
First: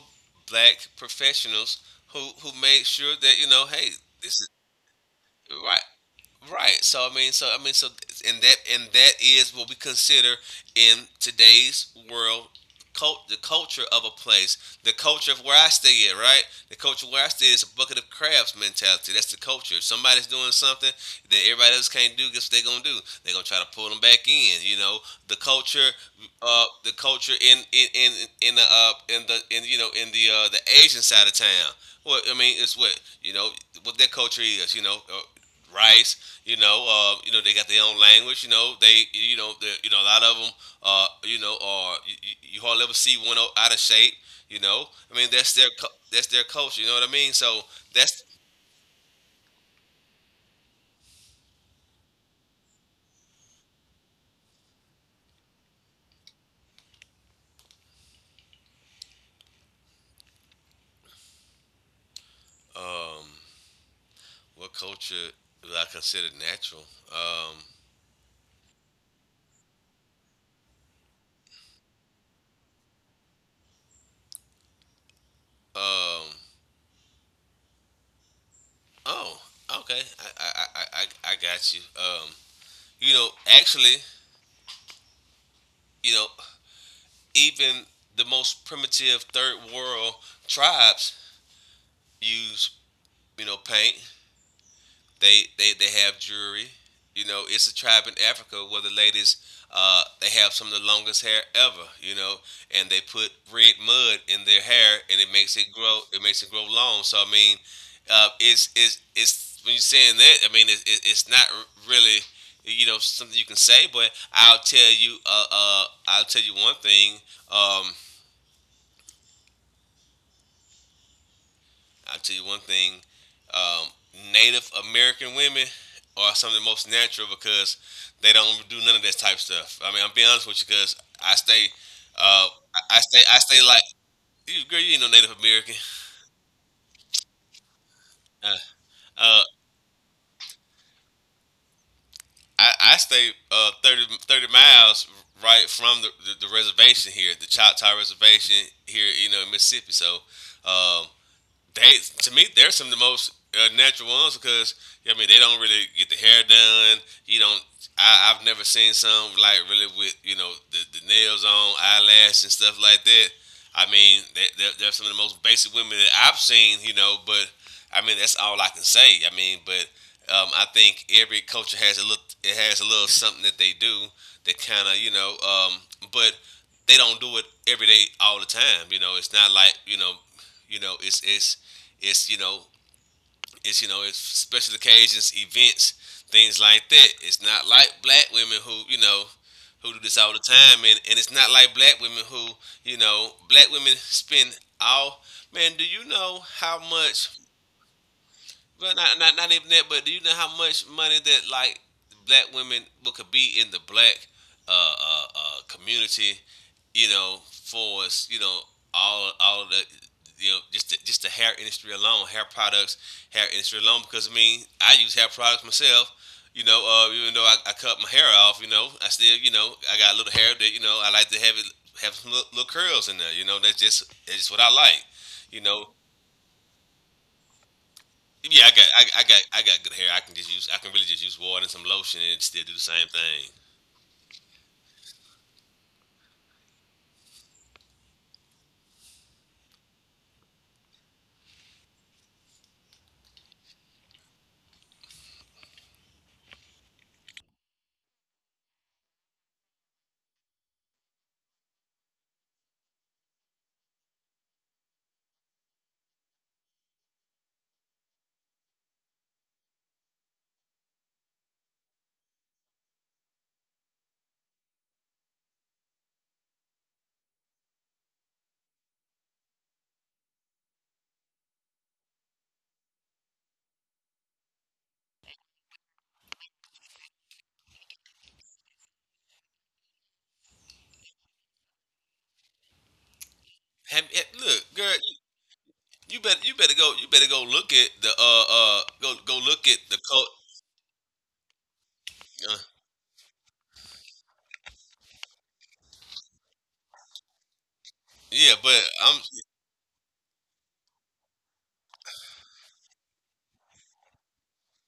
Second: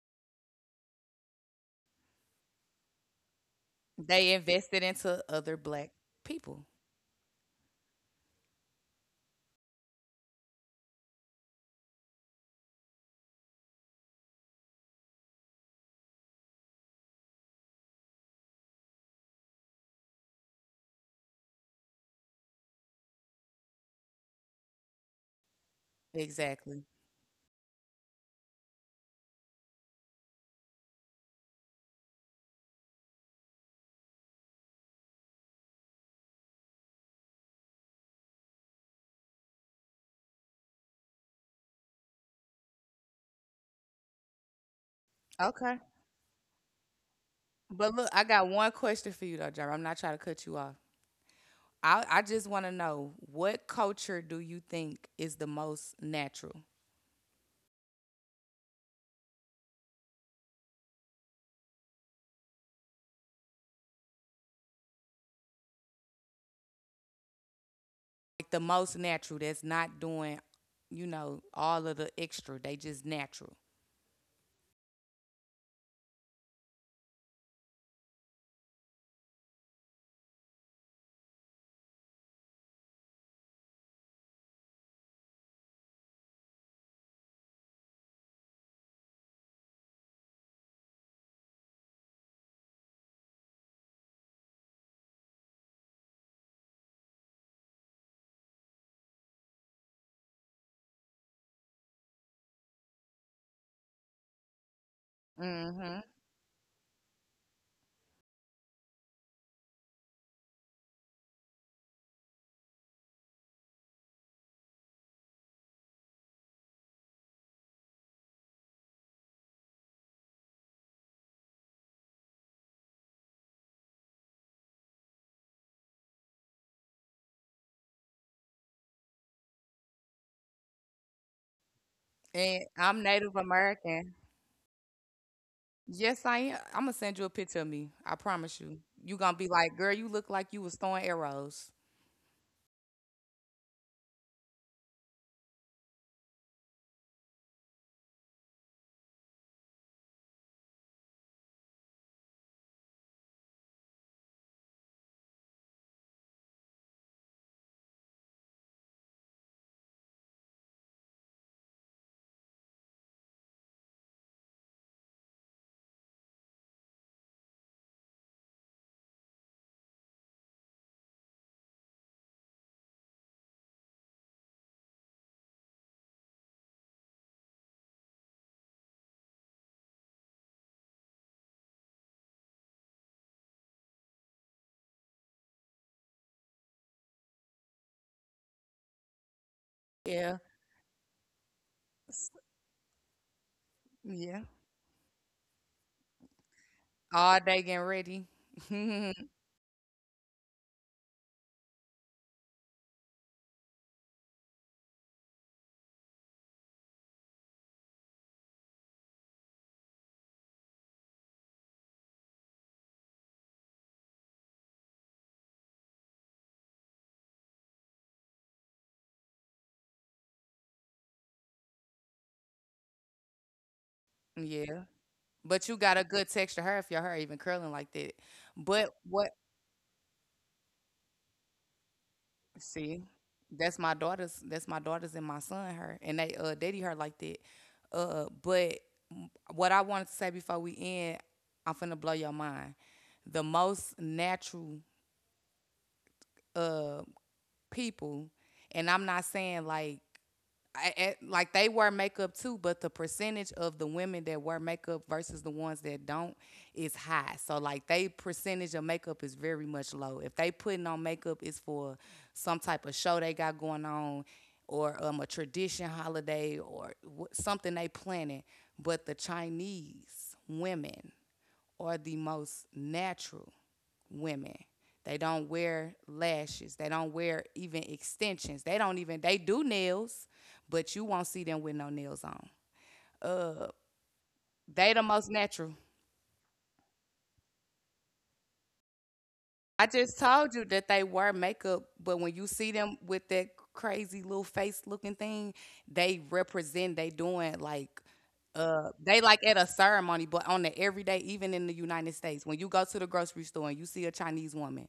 Speaker 2: black professionals who made sure that you know, hey, this
Speaker 1: They
Speaker 2: is
Speaker 1: invested into other
Speaker 2: right.
Speaker 1: black people.
Speaker 2: Right. So I mean, and that is what we consider in today's world, the culture of a place, the culture of where I stay at. Right. The culture where I stay is a bucket of crabs mentality. That's the culture. If somebody's doing something that everybody else can't do, guess what they're gonna do? They're gonna try to pull them back in. You know, the culture, uh,
Speaker 1: Exactly.
Speaker 2: the culture in in in in the in the in the Asian side of town. Well, I mean, it's what what their culture is. Rice, they got their own language. You know, they, you know, the, you know A lot of them, you know, are you hardly ever see out of shape. You know, I mean,
Speaker 1: Okay.
Speaker 2: that's their culture. You know what I mean? So
Speaker 1: But look,
Speaker 2: that's
Speaker 1: I got one question for you though, Jerry. I'm not trying to cut you off. I just want to know what culture do you think is the most natural?
Speaker 2: um, what culture would I consider natural? Um,
Speaker 1: Like the most natural that's not doing, you know, all of the extra. They just natural.
Speaker 2: um, oh, okay, I got you. You know, Actually, you know, even the most primitive third world tribes use paint. They have jewelry. It's a tribe in Africa where the ladies they have some of the longest hair ever. And they put red mud in their hair, and it makes it
Speaker 1: Mm hmm
Speaker 2: grow. It makes it grow long. So I mean, it's when you're saying that. I mean, it's not really, something you can say, but I'll tell you. I'll tell you one thing. Um, I'll tell you one thing um, Native American women are some of the most natural because they don't do none of that type stuff. I mean, I'm being honest with you because I stay,
Speaker 1: And I'm Native
Speaker 2: I stay like,
Speaker 1: American.
Speaker 2: you, girl, you ain't no Native American.
Speaker 1: Yes, I am. I'm gonna send you a picture of me. I
Speaker 2: Uh,
Speaker 1: promise you. You gonna
Speaker 2: uh,
Speaker 1: be like, girl, you look like you was throwing arrows.
Speaker 2: I stay, thirty miles right from the reservation here, the Choctaw Reservation here, in Mississippi. So um, they to me they're some of the most, natural ones because I mean they don't really get the hair done. You don't. I've never seen some like really with, the nails on, eyelash and stuff like that. I mean, they're some of the most basic women that I've seen. But I mean, that's all I can say. I mean, but I think every culture has a little something that they do that kind of, but they don't do it every day all the time. It's not like, you know, it's it's it's it's special occasions, events, things like that. It's not like black women who, who do this all the
Speaker 1: Yeah,
Speaker 2: time, and it's not like black women who, black women
Speaker 1: yeah.
Speaker 2: spend all. Man, do you know how much —
Speaker 1: All day getting ready.
Speaker 2: well, not, not not even that, but do you know how much money that, like, black women, what could be in the black, community? You know, for us, all of the, just the, just the hair industry alone, hair products, hair industry alone. Because I mean, I use hair products myself. Even though I cut my hair off, I still, I got a little hair that, I like to have it, have some little curls in there. That's just what I
Speaker 1: Yeah.
Speaker 2: like. You
Speaker 1: But you
Speaker 2: know,
Speaker 1: got a good texture hair if your hair even curling like that.
Speaker 2: yeah,
Speaker 1: But what
Speaker 2: I got good hair. I can really just use water and some lotion and still do the
Speaker 1: see,
Speaker 2: same thing.
Speaker 1: that's my daughter's and my son her and they daddy her like that. But what I wanted to say before we end, I'm finna blow your mind. The most natural uh people, and I'm not saying like like they wear makeup too, but the percentage of the women that wear makeup versus the ones that don't is high. So like they percentage of makeup is very much low. If they putting on makeup, it's for some type of show they got going on, or a tradition holiday, or something they planning. But the Chinese women are the most natural women. They don't wear lashes. They don't wear even extensions. They don't even they do nails, but you won't see them with no nails on. Uh,
Speaker 2: Look, girl,
Speaker 1: they the most natural.
Speaker 2: you better go look at the go go look at
Speaker 1: I
Speaker 2: the
Speaker 1: just
Speaker 2: coat.
Speaker 1: told you that they wear makeup, but when you
Speaker 2: Uh,
Speaker 1: see them with that crazy little face looking thing, they represent they doing like
Speaker 2: yeah, but I'm
Speaker 1: they like at a ceremony, but on the everyday, even in the United States, when you go to the grocery store and you see a Chinese woman,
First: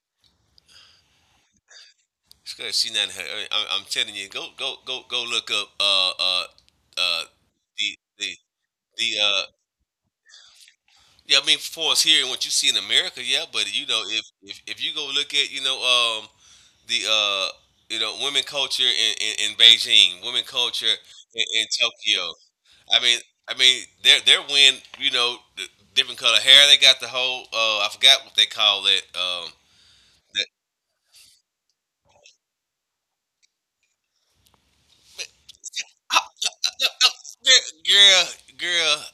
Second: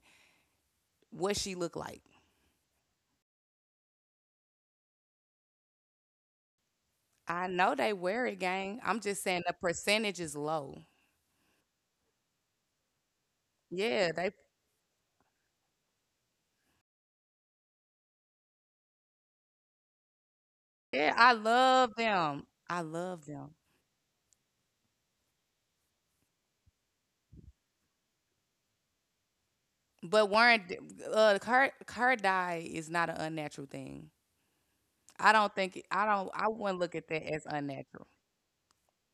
Speaker 1: what she look like?
Speaker 2: she's not her. I'm telling you, go look up uh
Speaker 1: I know they
Speaker 2: the
Speaker 1: wear
Speaker 2: the
Speaker 1: it, gang. I'm
Speaker 2: the
Speaker 1: just saying the percentage is low.
Speaker 2: Yeah, I mean, for us here and what you see in America, yeah. But
Speaker 1: Yeah,
Speaker 2: if
Speaker 1: they.
Speaker 2: if, if you go look at, you know the you know women culture in Beijing, women culture
Speaker 1: Yeah, I
Speaker 2: in
Speaker 1: love
Speaker 2: Tokyo.
Speaker 1: them. I
Speaker 2: I mean,
Speaker 1: love
Speaker 2: I
Speaker 1: them.
Speaker 2: mean, they're wearing, the different color hair. They got the whole, I forgot what they call it.
Speaker 1: But
Speaker 2: That,
Speaker 1: wearing d- Her her dye is not an unnatural thing. I don't think I don't. I wouldn't look at that as unnatural.
Speaker 2: Girl, girl.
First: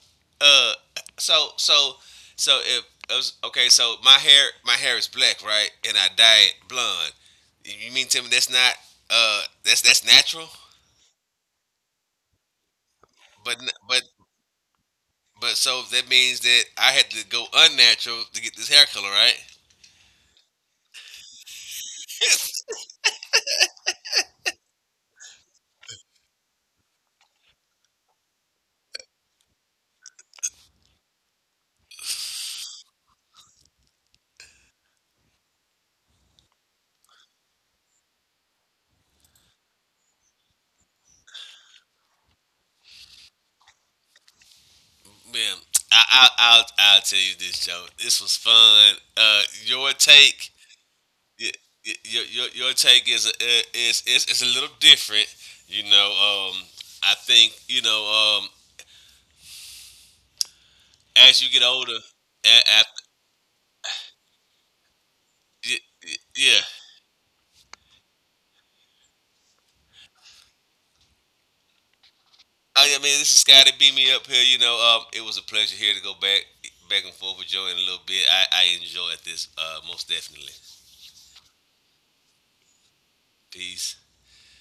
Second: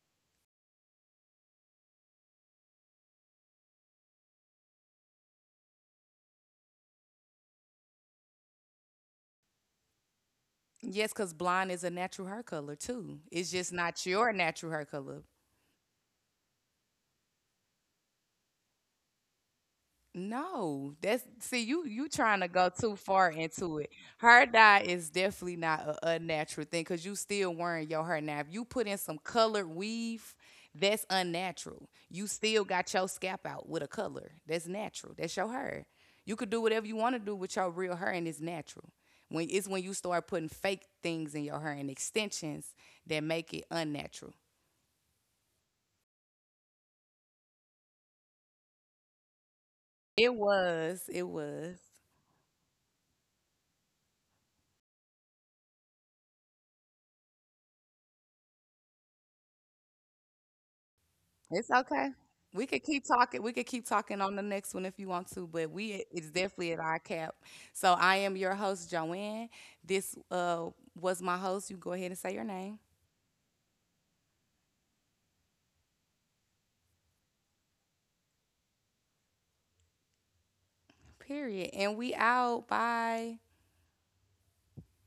Speaker 2: Uh, so, so, so if I was- okay, so my hair is black, right? And I dye it blonde. You mean to me that's not, that's natural?
Speaker 1: Yes, because blonde is a natural hair color too. It's
Speaker 2: But n-
Speaker 1: just
Speaker 2: but
Speaker 1: not your natural hair color.
Speaker 2: but so that means that I had to go unnatural to get this hair color, right?
Speaker 1: No, that's see you trying to go too far into it. Hair dye is definitely not a unnatural thing because you still wearing your hair now. If you put in some colored weave, that's unnatural. You still got your scalp out with a color. That's natural. That's your hair. You could do whatever you want to do with your real hair, and it's natural. When it's when you start putting fake things in your hair and extensions that make it unnatural.
Speaker 2: Man, I'll tell you this, Joe. This was fun. Your
Speaker 1: It
Speaker 2: take,
Speaker 1: was. It
Speaker 2: y-
Speaker 1: was.
Speaker 2: your take is a little different. You know, um, I think, as you get
Speaker 1: It's
Speaker 2: older,
Speaker 1: okay.
Speaker 2: a- af-
Speaker 1: We could keep talking on the next one if you want to, but
Speaker 2: y
Speaker 1: we it's
Speaker 2: yeah.
Speaker 1: definitely at our cap. So I am your host, Joanne. This was my host. You go ahead and say your name.
Speaker 2: Oh yeah, man, this is Scotty. Beat me up here. It was a pleasure here to go back and forth with Joe in a little bit. I enjoyed this, most definitely.
Speaker 1: Period. And we out. Bye.
Speaker 2: Peace.